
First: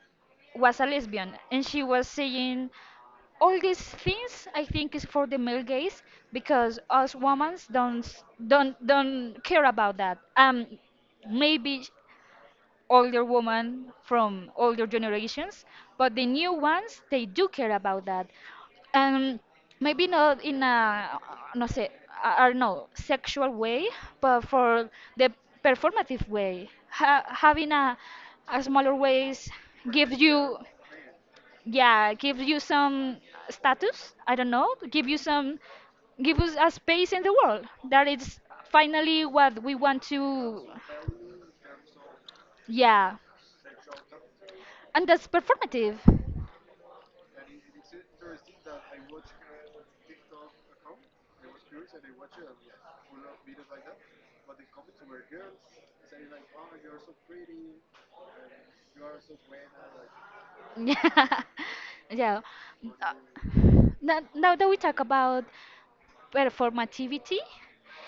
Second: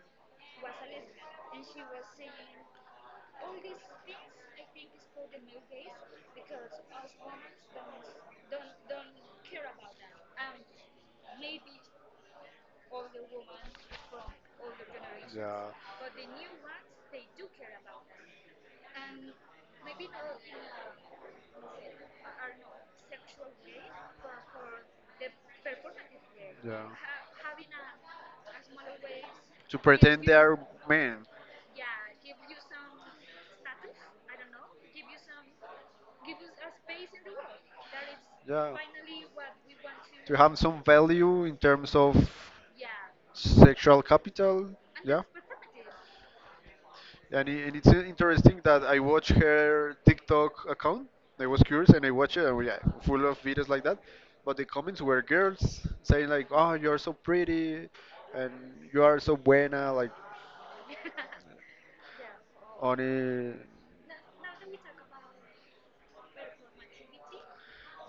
Speaker 2: was a lesbian, and she was saying all these things I think is for the male gaze, because us women don't don't care about that. Maybe older women from older generations,
Speaker 1: Yeah.
Speaker 2: but the new ones they do care about that. Um, Maybe not in a no sé, I don't know, sexual way, but for the performative way,
Speaker 1: Yeah.
Speaker 2: ha having a smaller waist
Speaker 1: To
Speaker 2: gives
Speaker 1: pretend they are
Speaker 2: you,
Speaker 1: men.
Speaker 2: yeah, give you some status, I don't know, give you some, give us a space in the world that is
Speaker 1: Yeah.
Speaker 2: finally what we want
Speaker 1: To have
Speaker 2: to,
Speaker 1: some value in terms of
Speaker 2: yeah.
Speaker 1: sexual capital.
Speaker 2: And
Speaker 1: Yeah.
Speaker 2: that's performative.
Speaker 1: And it's interesting that I watched her TikTok account. I was curious and I watched it, and yeah, full of videos like that. But the comments were girls saying like, "Oh, you're so pretty, and you are so buena." Like,
Speaker 2: Yeah, yeah.
Speaker 1: on
Speaker 2: Uh,
Speaker 1: it.
Speaker 2: Now, now that we talk about performativity,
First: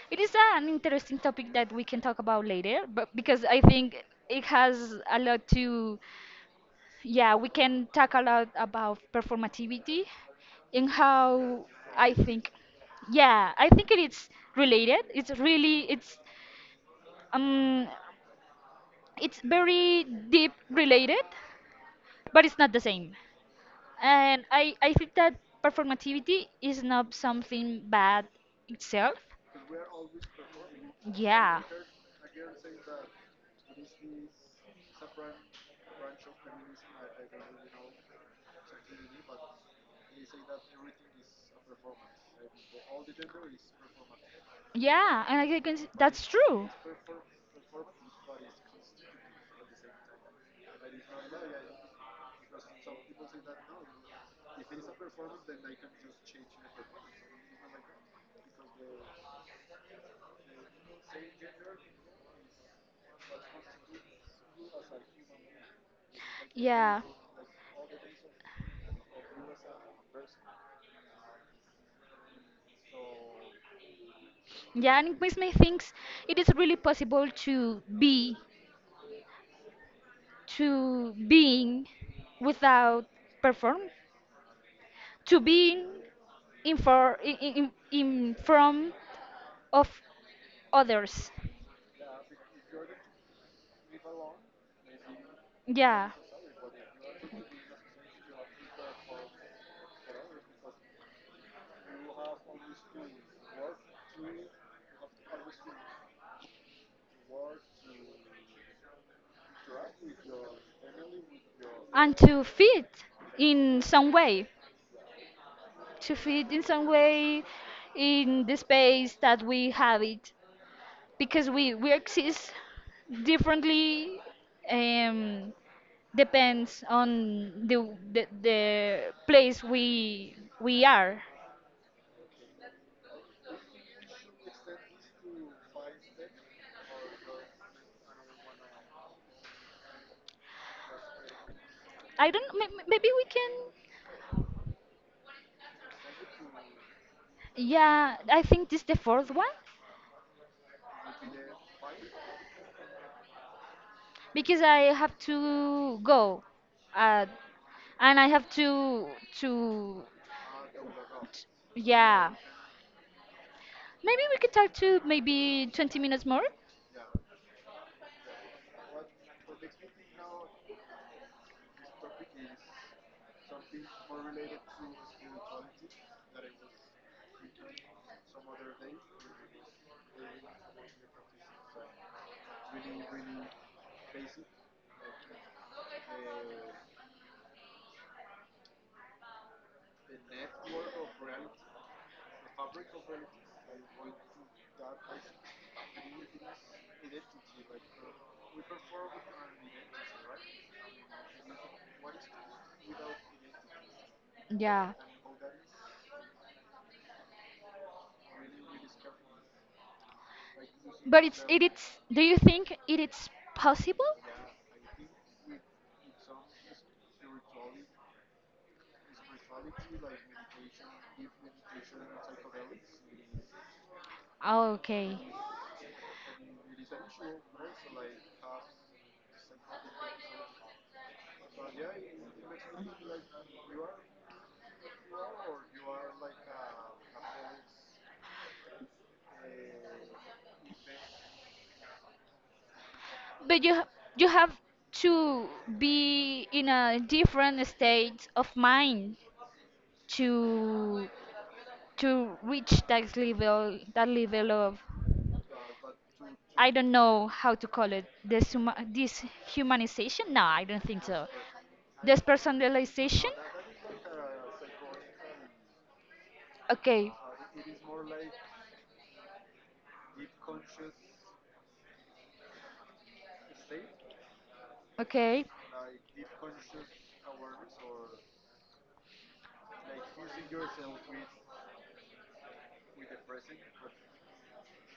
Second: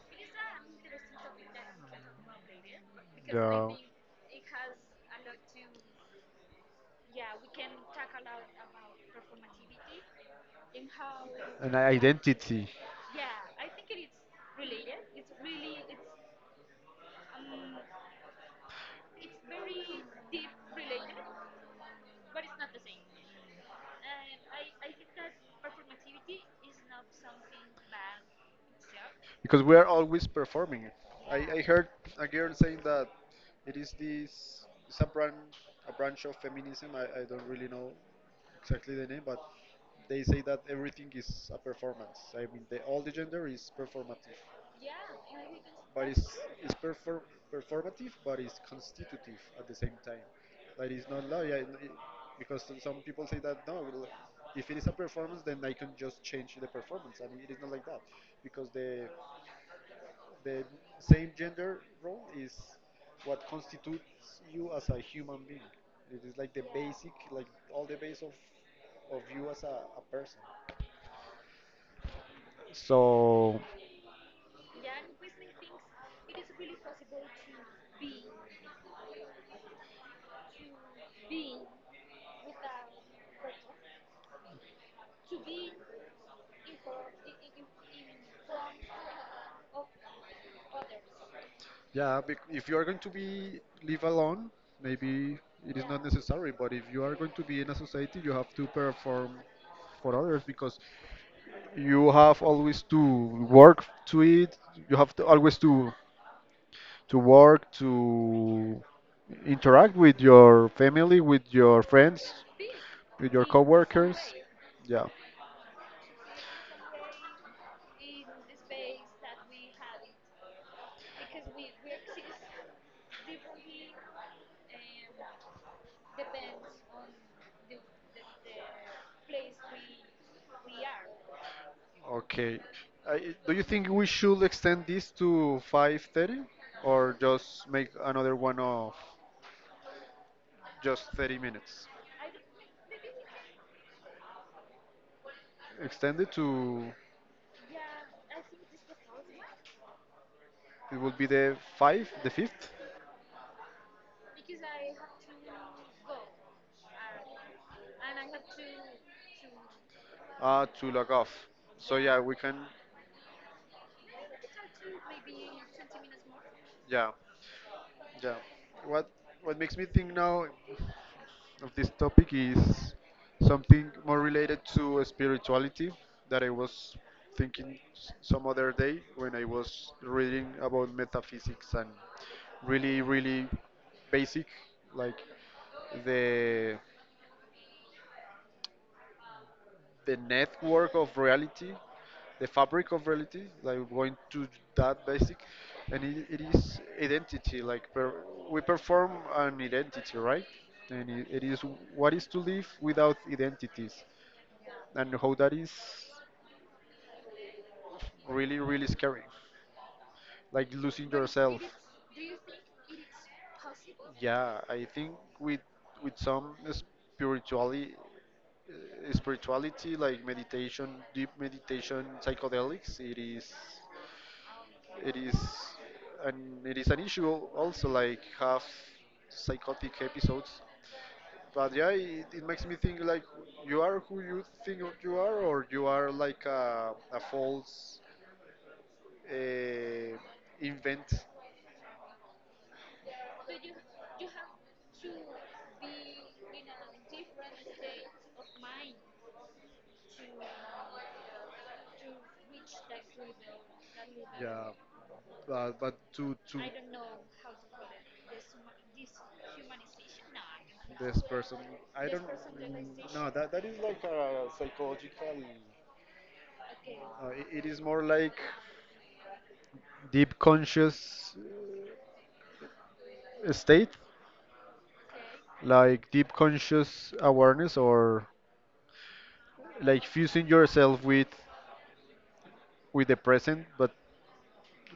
Speaker 2: it is an interesting topic that we can talk about later, but because I
Speaker 1: Yeah.
Speaker 2: think it has a lot to. Yeah, we can talk a lot about performativity and how,
Speaker 1: An
Speaker 2: I think.
Speaker 1: identity.
Speaker 2: Yeah, I think it is related. It's really it's um it's very deep related, but it's not the same. And I think that performativity is not something bad itself.
Speaker 1: Because we are always performing. I
Speaker 2: Yeah.
Speaker 1: heard a girl saying that it is this it's a branch of
Speaker 2: A,
Speaker 1: feminism. I don't really know exactly the name, but they say that everything is a performance. I mean, all the gender is performative,
Speaker 2: yeah, and I can,
Speaker 1: but
Speaker 2: that's true.
Speaker 1: it's perfor- performative, but it's constitutive at the same time. That is not lie, because some people say that no, well, if it is a performance, then I can just change the performance, and it is not like that, because the same gender role is what constitutes you as a human being. It is like the
Speaker 2: Yeah,
Speaker 1: basic, like all the base of you as a person. So,
Speaker 2: yeah, and it makes me think, it is really possible to be, to being without perform, to being in, for in, in from of others.
Speaker 1: yeah, if you are going to be live alone, maybe it is not
Speaker 2: Yeah,
Speaker 1: necessary. But if you are going to be in a society, you have to perform for others because you have always to work to it. You have to always to work, to interact with your family, with your
Speaker 2: and
Speaker 1: friends,
Speaker 2: to fit
Speaker 1: with your
Speaker 2: in some
Speaker 1: coworkers.
Speaker 2: way,
Speaker 1: Yeah.
Speaker 2: to fit in some way in the space that we have it, because we exist differently. Um, Depends on the, the place we are.
Speaker 1: Okay. Do you think we should extend this to 5:30 or just make another one of just 30 minutes?
Speaker 2: I don't, maybe we can.
Speaker 1: Extend it to
Speaker 2: Yeah, I think this is the fourth one,
Speaker 1: it will be the 5th, the 5th
Speaker 2: because I have to go. At, and I have to,
Speaker 1: to log off. So yeah,
Speaker 2: yeah.
Speaker 1: we can
Speaker 2: Maybe we could talk to maybe 20 minutes more.
Speaker 1: yeah. Yeah. What makes me think now of this topic is something more related to spirituality that I was thinking some other day when I was reading about metaphysics and really, really basic, like the the network of reality, the fabric of reality, like going to that basic, and it is identity. Like per, we perform an identity, right? And it is what is to live without identities.
Speaker 2: Yeah.
Speaker 1: And how that is really, really scary, like losing
Speaker 2: But it's,
Speaker 1: yourself.
Speaker 2: it's do you think it is possible?
Speaker 1: Yeah, I think with some spirituality like meditation, deep meditation, psychedelics, it is it
Speaker 2: Okay.
Speaker 1: is and it is an issue, also, like have psychotic episodes. But yeah, it makes me think like you are who you think you are, or you are like a false uh, invent.
Speaker 2: But you you have to be in a different state of mind to to reach that level, that level
Speaker 1: Yeah,
Speaker 2: of,
Speaker 1: but but to
Speaker 2: I don't know how to call it, this humanization. No, I don't think
Speaker 1: this
Speaker 2: so.
Speaker 1: person, I
Speaker 2: This
Speaker 1: don't. No,
Speaker 2: personalization.
Speaker 1: that is like a psychological.
Speaker 2: Okay.
Speaker 1: It is more like deep conscious state,
Speaker 2: Okay.
Speaker 1: like deep conscious awareness, or like fusing yourself with the present, but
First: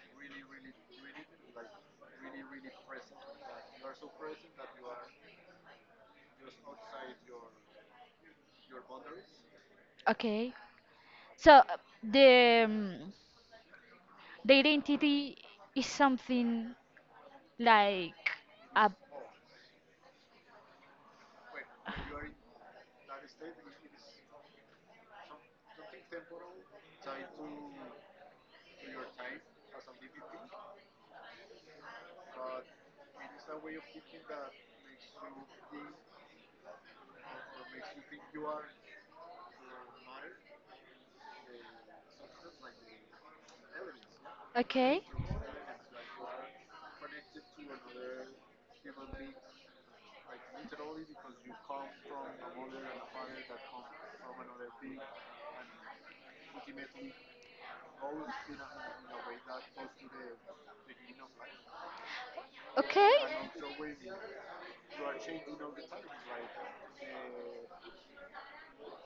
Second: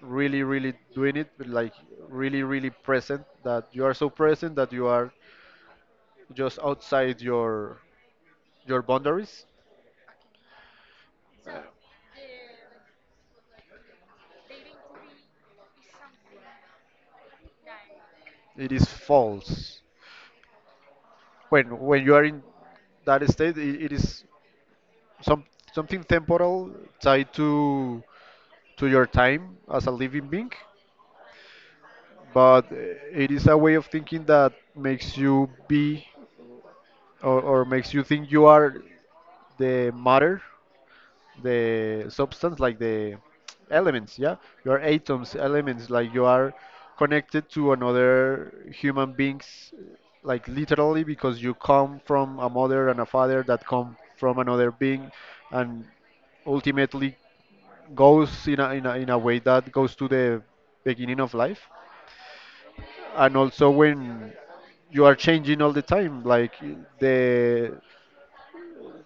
Speaker 1: really, really doing it, but like really, really present, that you are so present that you are just outside your boundaries.
Speaker 2: Okay. So the um, the identity is something like
Speaker 1: It is
Speaker 2: a,
Speaker 1: false. When you are in that state, it is some something temporal tied to your time as a living being. But it is a way of thinking that makes you be, or makes you think you are the matter, the substance, like the elements, yeah, your
Speaker 2: okay.
Speaker 1: atoms, elements, like you are connected to another human beings, like literally, because you come from a mother and a father that come from another being, and ultimately goes in a way that goes to the beginning of life.
Speaker 2: Okay.
Speaker 1: And also when you are changing all the time, like the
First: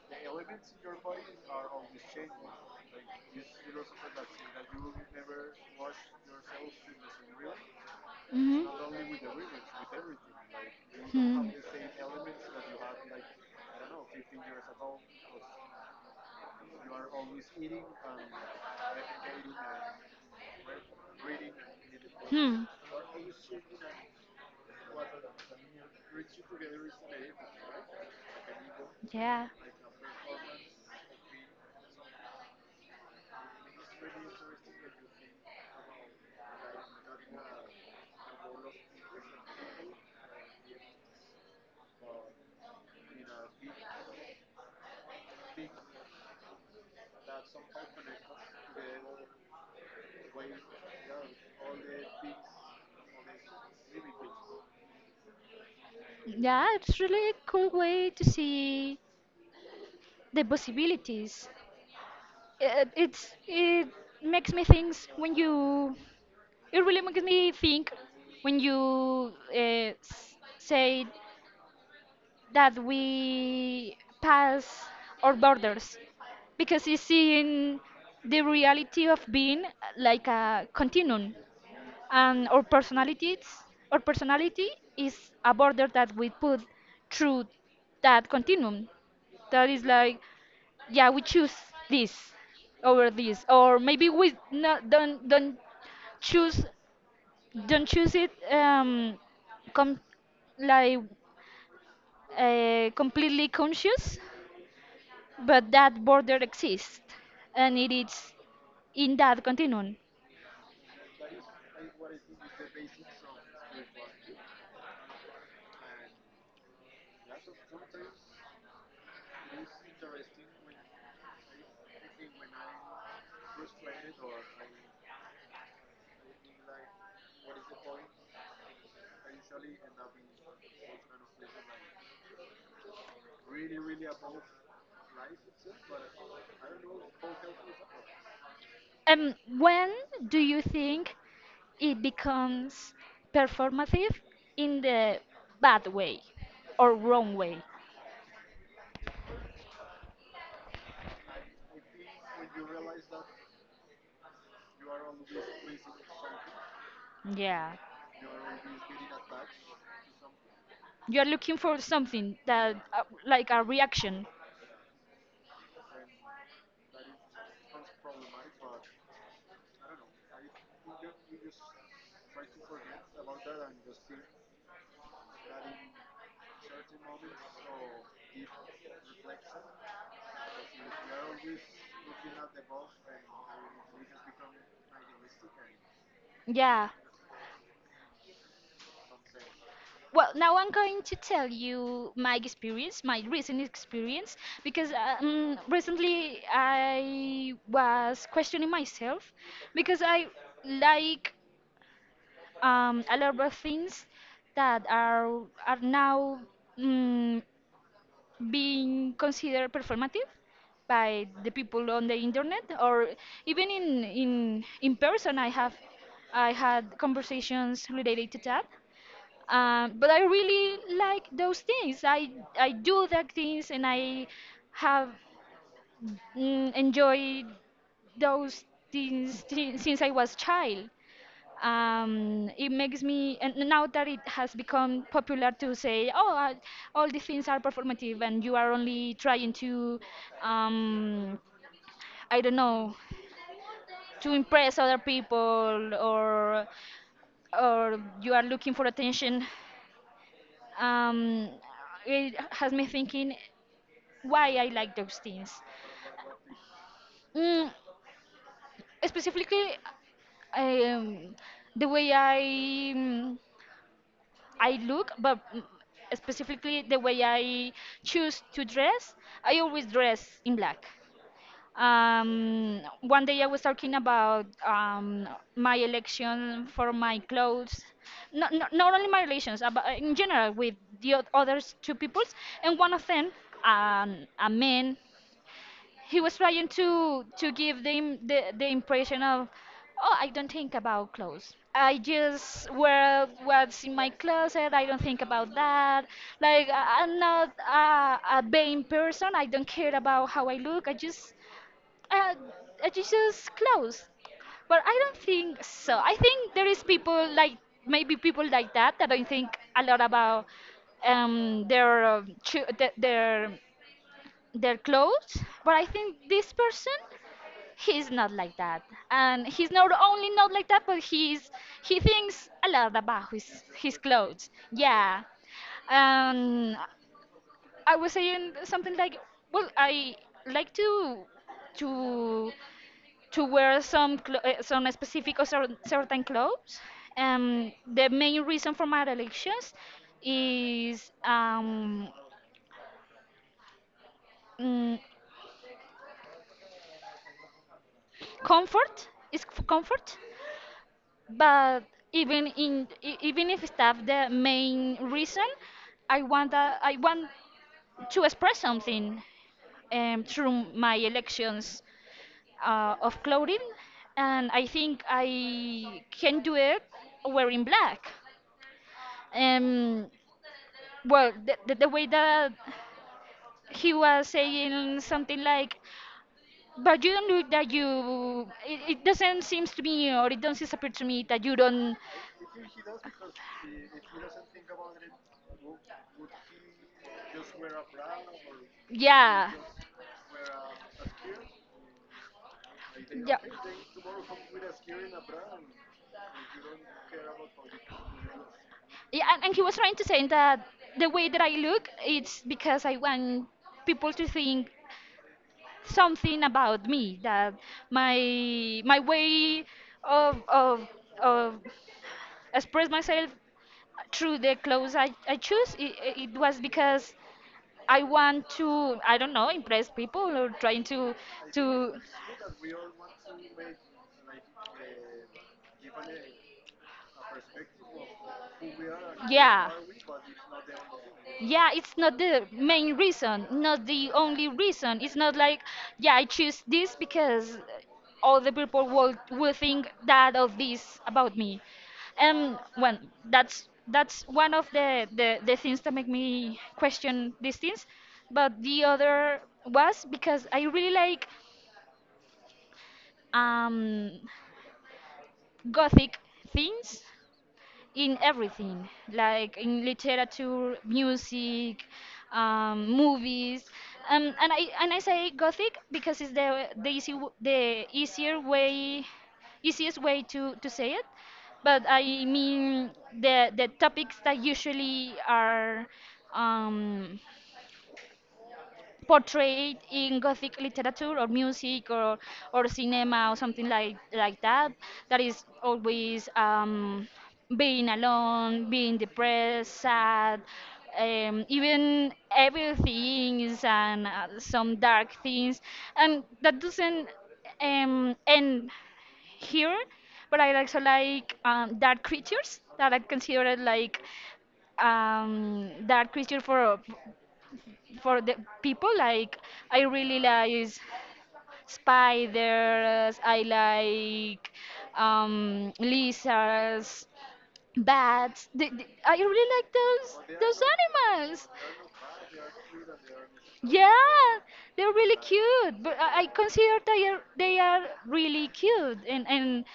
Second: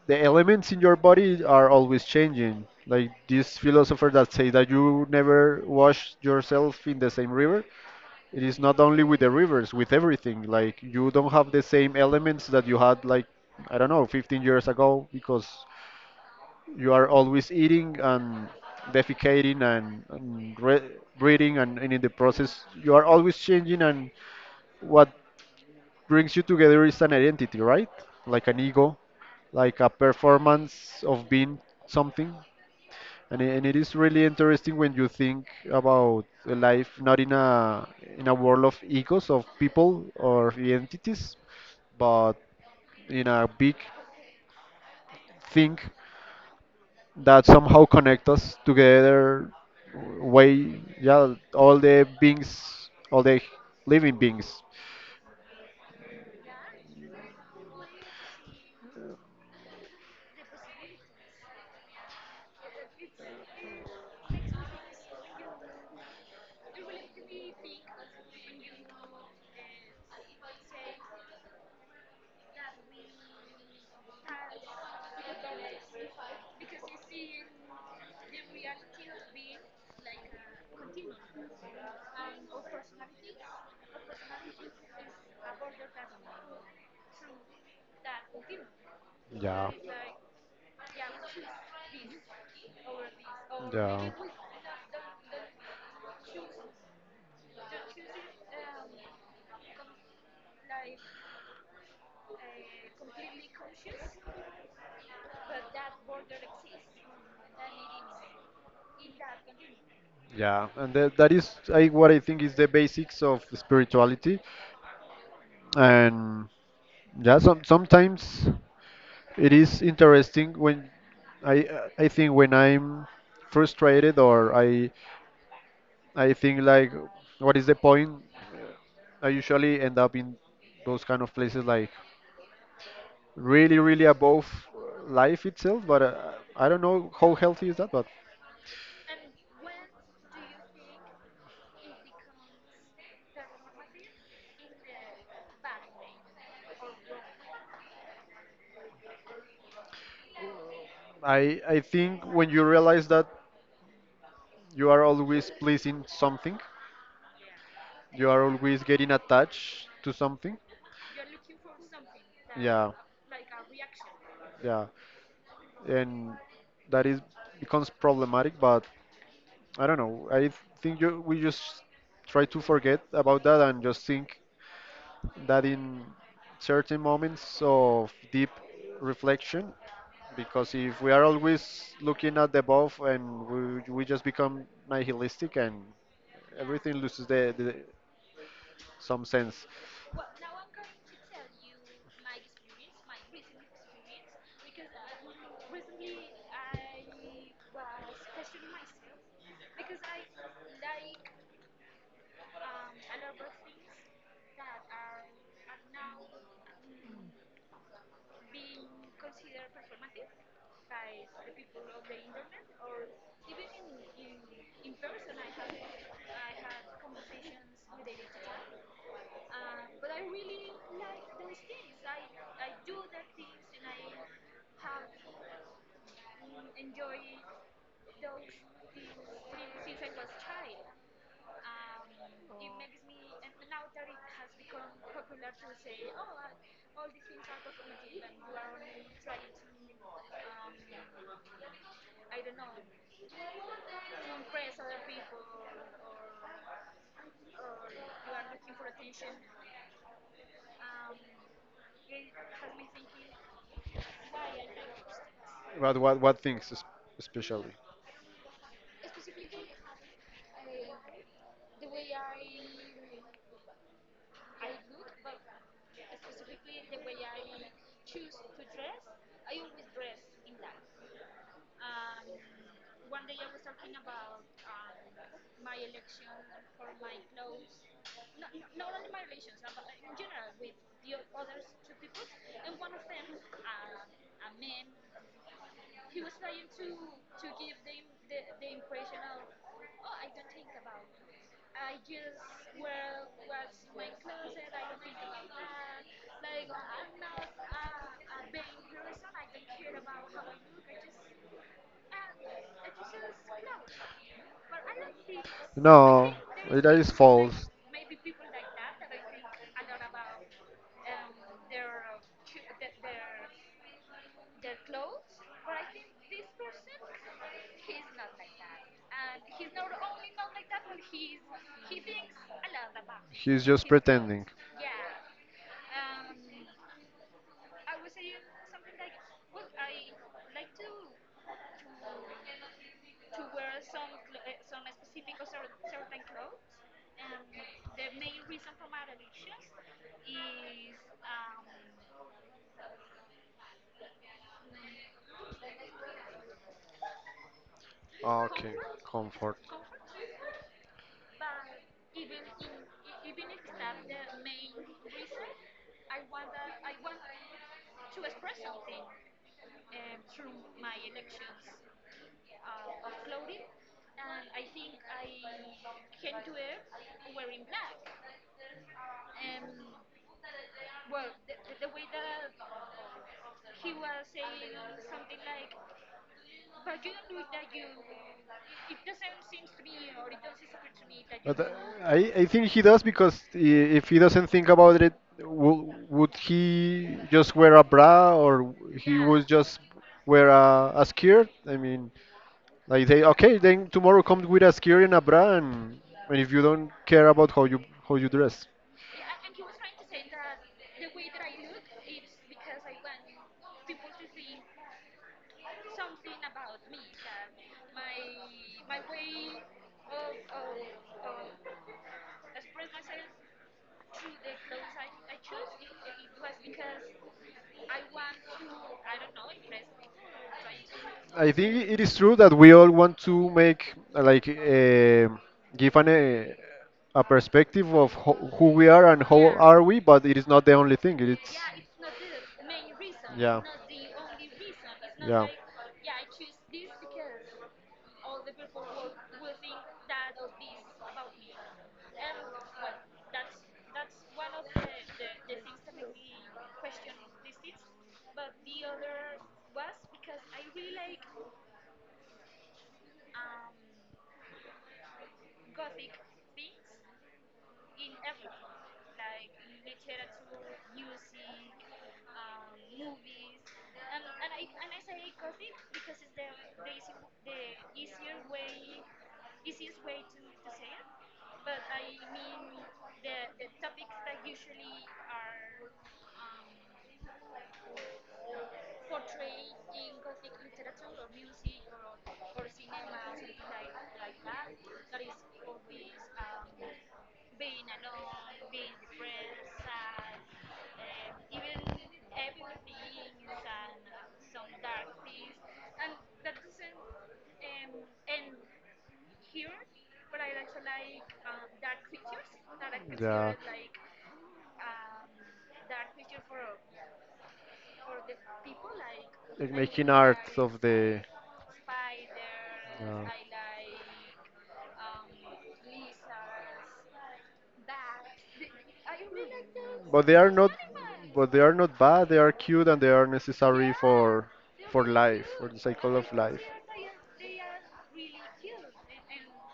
Speaker 1: the elements in your body are always changing. Like this philosopher that say that you never wash yourself in the same river. It is
Speaker 2: Mhm.
Speaker 1: not only with the rivers, with everything. Like you don't
Speaker 2: Hmm.
Speaker 1: have the same elements that you had like I don't know, 15 years ago, because you are always eating and defecating and breathing and in the process
Speaker 2: Hmm.
Speaker 1: you are always changing. And what brings you together is an identity, right? Like an ego,
Speaker 2: Yeah.
Speaker 1: like a performance of being something. And it is really interesting when you think about a life not in a in a world of egos of people or identities, but in a big thing that somehow connect us together way, yeah, all the beings, all the living beings.
Speaker 2: Yeah, it's really a cool way to see the possibilities. It makes me think when you, it really makes me think when you say that we pass our borders, because it's seeing the reality of being like a continuum, and our personalities, our personality is a border that we put through that continuum, that
Speaker 1: Yeah.
Speaker 2: is like, yeah we choose this over this, or maybe
Speaker 1: Yeah,
Speaker 2: we not, don't choose, don't choose it, com- like completely conscious, but that border exists, and it is in that continuum.
Speaker 1: Yeah, and that is what I think is the basics of spirituality. And yeah, sometimes it is interesting when I I think when I'm frustrated or I think like what is the point? I usually end up in those kind of places, like really, really above life itself. But I don't know how healthy is that. But
Speaker 2: When do you think it becomes performative in the bad way or wrong way?
Speaker 1: I think when you realize that you are always pleasing something,
Speaker 2: Yeah.
Speaker 1: you are always getting attached to something.
Speaker 2: You're looking for something that,
Speaker 1: Yeah,
Speaker 2: like a reaction.
Speaker 1: yeah, and that is becomes problematic. But I don't know. I think we just try to forget about that and just think. That in certain moments of deep reflection, because if we are always looking at the above, and we just become nihilistic, and
Speaker 2: Yeah.
Speaker 1: everything loses the some sense.
Speaker 2: Well, now I'm going to tell you my experience, my recent experience, because recently I was questioning myself because I like a lot of things that are now, mm, being considered performative by the people on the internet, or even in, in person. I have, I had conversations related to that. But I really like those things. I do that things, and I have, enjoyed those things, since I was child. It makes me, and now that it has become popular to say, oh, all these things are performative and you are only trying to, um, I don't know, to impress other people, or you are looking for attention. um, it has me thinking why I like those things.
Speaker 1: But what things,
Speaker 2: mm,
Speaker 1: especially?
Speaker 2: Specifically, um, the way I, mm, I look, but, specifically the way I choose to dress, I always dress in black. One day I was talking about my election for my clothes, not, not, not only my relations, but in general with the others two peoples, and one of them, a man, he was trying to give the the impression of, oh I don't think about clothes, I just wear what's in my closet, I don't think about that, like I- I'm not a, a vain person, I don't care about how I look, I just, uh, I just use clothes. But I don't think so. I think there is people like, maybe people like that, that don't think a lot about, their, their, their clothes. But I think this person, he's not like that. And he's not only not like that, but he's, he thinks a lot about his clothes, yeah. um I was saying something like, well I like to to wear some some specific, or certain clothes. The main reason for my elections is mm,
Speaker 1: Comfort.
Speaker 2: comfort, is
Speaker 1: Comfort.
Speaker 2: comfort. But even in even if it's not the main reason, I want, that I want to express something through my elections of clothing. And I think I can do it wearing black. um, well, the way that he was saying something like, but you don't look that you, it doesn't seem to me, or it doesn't appear to me that you
Speaker 1: Do.
Speaker 2: don't.
Speaker 1: I think he does because if he doesn't think about it, w would he just wear a bra or
Speaker 2: Yeah,
Speaker 1: wear a skirt? I mean, like they
Speaker 2: yeah.
Speaker 1: okay, then tomorrow come with a skirt and a bra, and if you don't care about how you dress,
Speaker 2: Yeah, and he was trying to say that the way that I look, it's because I want people to think something about me, that my way of of of express myself through the clothes I choose, it was because I want to, I don't know, impress people, or trying to
Speaker 1: I think
Speaker 2: to
Speaker 1: it is true that we all want to make like give an a perspective of ho who we are and how
Speaker 2: yeah,
Speaker 1: are we, but it is not the only thing. It's
Speaker 2: yeah. It's not the main reason,
Speaker 1: yeah,
Speaker 2: not the only reason, it's not
Speaker 1: yeah,
Speaker 2: like, yeah I choose this because all the people will think that of, this about me, and well, that's one of the, the things that make me question these things. But the other was because I really like um gothic things in everything, like in literature, music, movies. And I say gothic because it's the easy the easier way, easiest way to say it. But I mean the topics that usually are um, portrayed in Gothic literature, or music, or cinema, or something like that, that is always being alone, being depressed, sad, even evil things, and some dark things. And that doesn't end here, but I also like dark creatures that I consider like, dark creature for the people like,
Speaker 1: like
Speaker 2: I
Speaker 1: making
Speaker 2: really
Speaker 1: arts
Speaker 2: like
Speaker 1: of the.
Speaker 2: spiders,
Speaker 1: Uh,
Speaker 2: I like lizards, bats, I really like those
Speaker 1: but they are
Speaker 2: those
Speaker 1: not.
Speaker 2: animals.
Speaker 1: But they are not bad. They are cute and they are necessary
Speaker 2: Yeah,
Speaker 1: for
Speaker 2: they're really
Speaker 1: life, for
Speaker 2: cute,
Speaker 1: the
Speaker 2: but
Speaker 1: cycle
Speaker 2: I
Speaker 1: of life.
Speaker 2: consider they are, they are really cute, and,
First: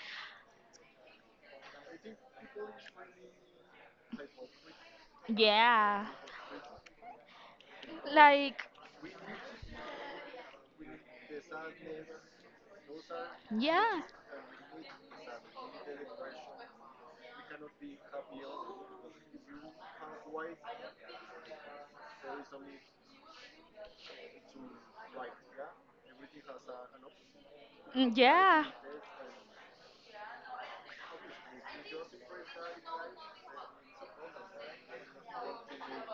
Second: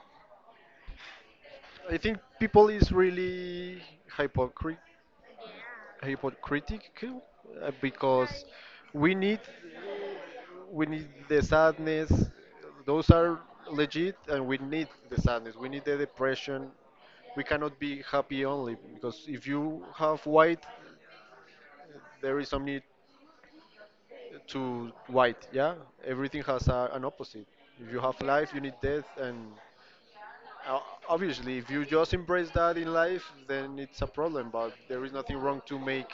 Speaker 1: I think people is really hypocrite
Speaker 2: yeah,
Speaker 1: hypocritical, because
Speaker 2: like,
Speaker 1: we need we need the sadness. Those are
Speaker 2: yeah,
Speaker 1: legit, and we need the sadness. We need the depression. We cannot be happy only, because if you have white, there is some need to white. Yeah, everything has an opposite. If you have life, you
Speaker 2: yeah.
Speaker 1: need death, and obviously, if you just embrace that in life, then it's a problem. But there is nothing wrong to make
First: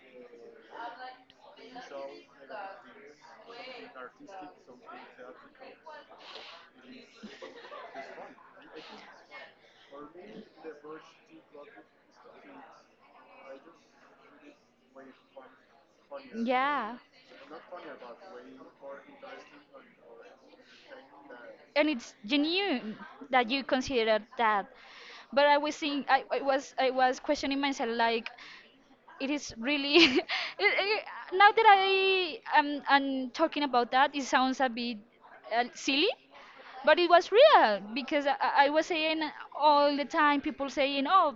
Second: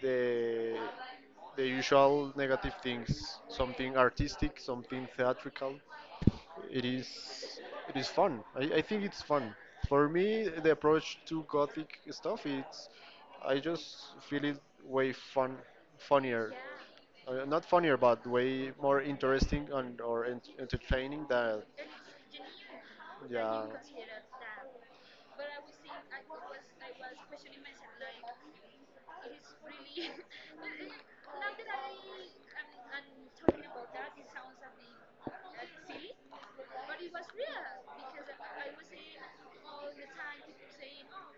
Speaker 1: the the usual negative things something artistic, something theatrical. It is fun. I think it's fun. For me, the approach to gothic stuff, it's I just feel it way fun funnier.
Speaker 2: Yeah,
Speaker 1: Not funnier, but way more interesting and or entertaining than
Speaker 2: and it's genuine that you
Speaker 1: yeah.
Speaker 2: consider that. But I was think, I was, I was questioning myself like, it is really it-, now that I am, I'm talking about that, it sounds a bit silly, but it was real, because I was saying all the time, people saying oh,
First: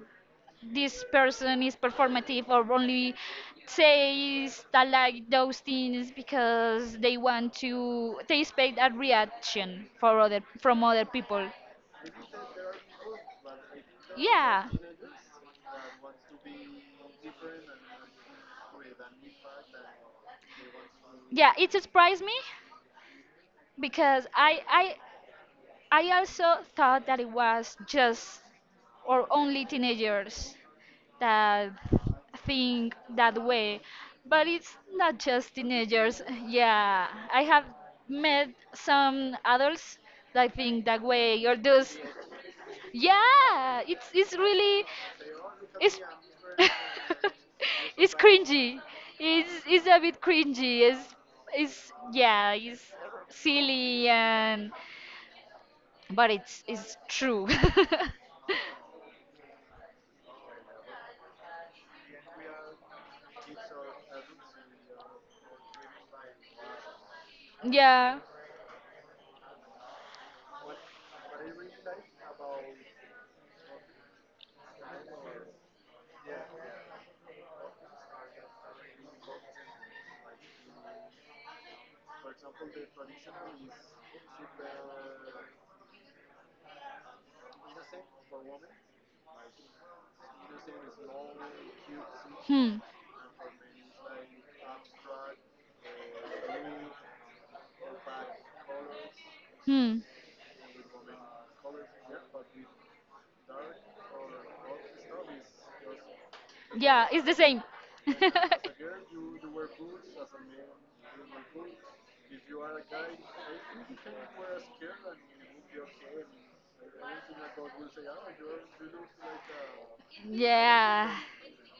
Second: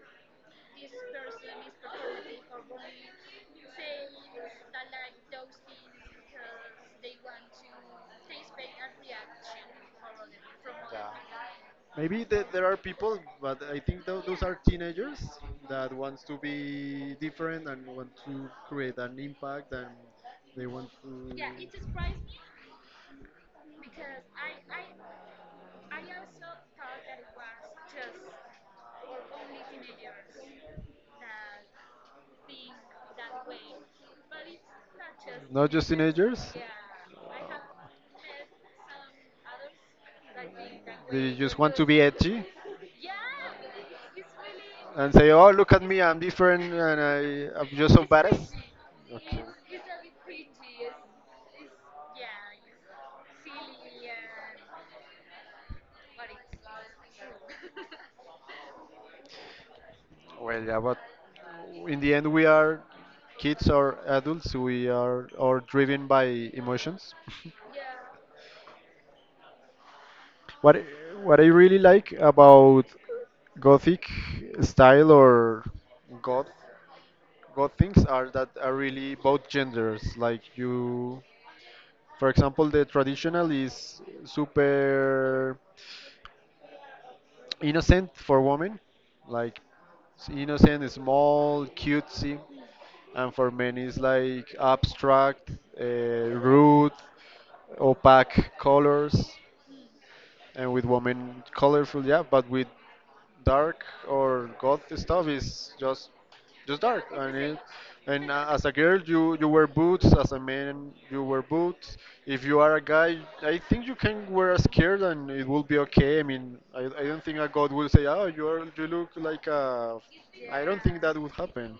Speaker 2: this person is performative, or only says that, like those things, because they want to, they expect a reaction for other, from other people.
Speaker 1: Maybe there are people, but I think those are
Speaker 2: Yeah,
Speaker 1: teenagers that wants to be different and want to create an impact and they want to.
Speaker 2: yeah, it surprised me because I also thought that it was just, or only teenagers that think that way. But it's not just
Speaker 1: Not just
Speaker 2: teenagers.
Speaker 1: teenagers?
Speaker 2: Yeah, I have met some adults that think that
Speaker 1: They
Speaker 2: way, or
Speaker 1: just want to
Speaker 2: those.
Speaker 1: be edgy
Speaker 2: Yeah, it's really,
Speaker 1: and say, "Oh, look at
Speaker 2: it's
Speaker 1: me, I'm different, and I'm just so
Speaker 2: it's
Speaker 1: badass."
Speaker 2: cringy.
Speaker 1: Okay.
Speaker 2: It's a bit cringy. It's yeah, it's silly, and but it's true.
Speaker 1: Well, yeah, but in the end, we are kids or adults. We are all driven by emotions.
Speaker 2: Yeah.
Speaker 1: What I really like about Gothic style or goth God things are that are really both genders. Like you, for example, the traditional is super innocent for women, like innocent, small, cutesy,
Speaker 2: Hmm.
Speaker 1: and for men is like abstract, rude, opaque colors,
Speaker 2: Hmm.
Speaker 1: and with women colorful, yeah, but with dark or goth stuff is just dark
Speaker 2: Yeah, it's the
Speaker 1: and it,
Speaker 2: same.
Speaker 1: and as a girl you you wear boots, as a man you wear boots. If you are a guy I think you can wear a skirt and it will be okay. I mean I don't think a god will say oh you are you look like a I don't think
Speaker 2: Yeah,
Speaker 1: that would happen.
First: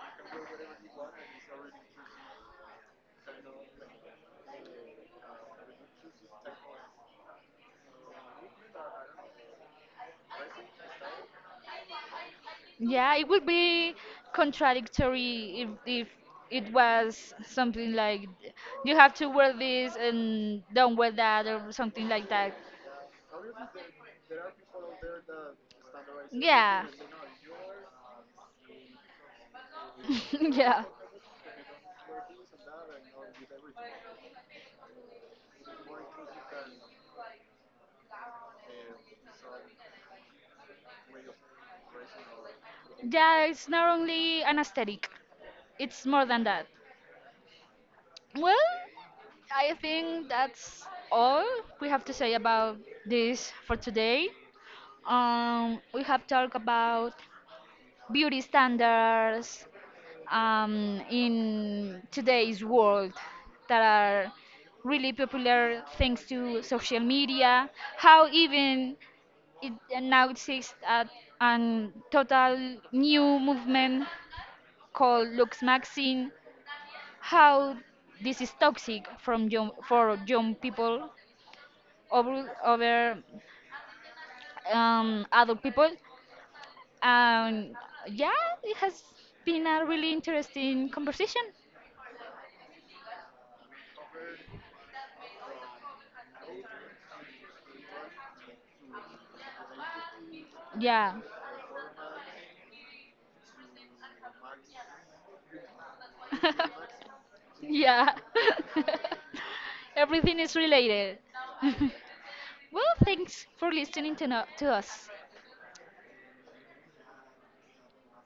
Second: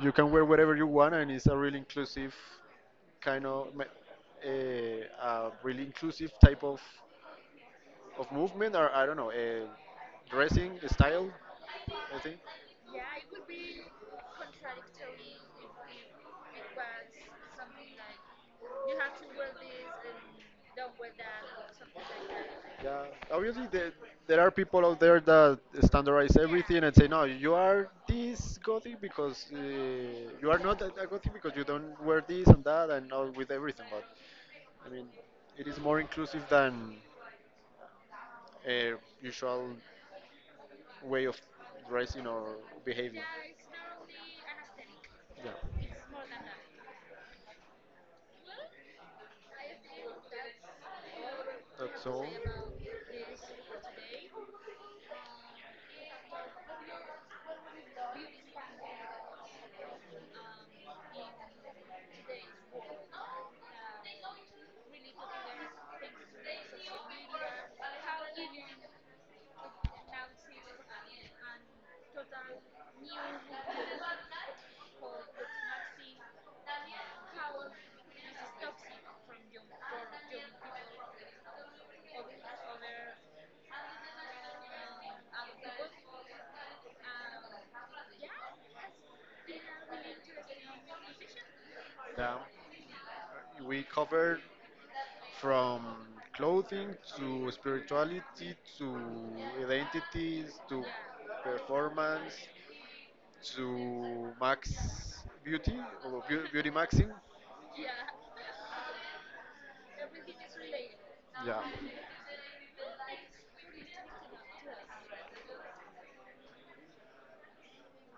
Speaker 1: You can wear whatever you want and it's a really inclusive kind of a really inclusive type of movement, or I don't know, a dressing style I think,
Speaker 2: yeah, it would be contradictory, if it was something like you have to wear this and don't wear that, or something like that.
Speaker 1: yeah. Obviously, there are people out there that standardize everything
Speaker 2: Yeah.
Speaker 1: and say, no, you are this gothic because you are not
Speaker 2: Yeah.
Speaker 1: a gothic because you don't wear this and that and all with everything. But I mean, it is more inclusive than a usual way of dressing or behaving.
Speaker 2: Yeah, it's not only an aesthetic,
Speaker 1: Yeah,
Speaker 2: it's more than that. Well, I think that's all we have
Speaker 1: that's
Speaker 2: to
Speaker 1: all.
Speaker 2: say about this for today. We have talked about beauty standards in today's world that are really popular thanks to social media, how even it now exists at a total new movement called Lux Maxine, how this is toxic from young, for young people, over over adult people, and yeah, it has been a really interesting conversation.
Speaker 1: Yeah, we covered from clothing to spirituality to identities to
Speaker 2: Yeah,
Speaker 1: performance to max beauty or beauty maxing.
Speaker 2: yeah. Everything is related.
Speaker 1: Yeah.
Speaker 2: Well, thanks for listening to, no- to us.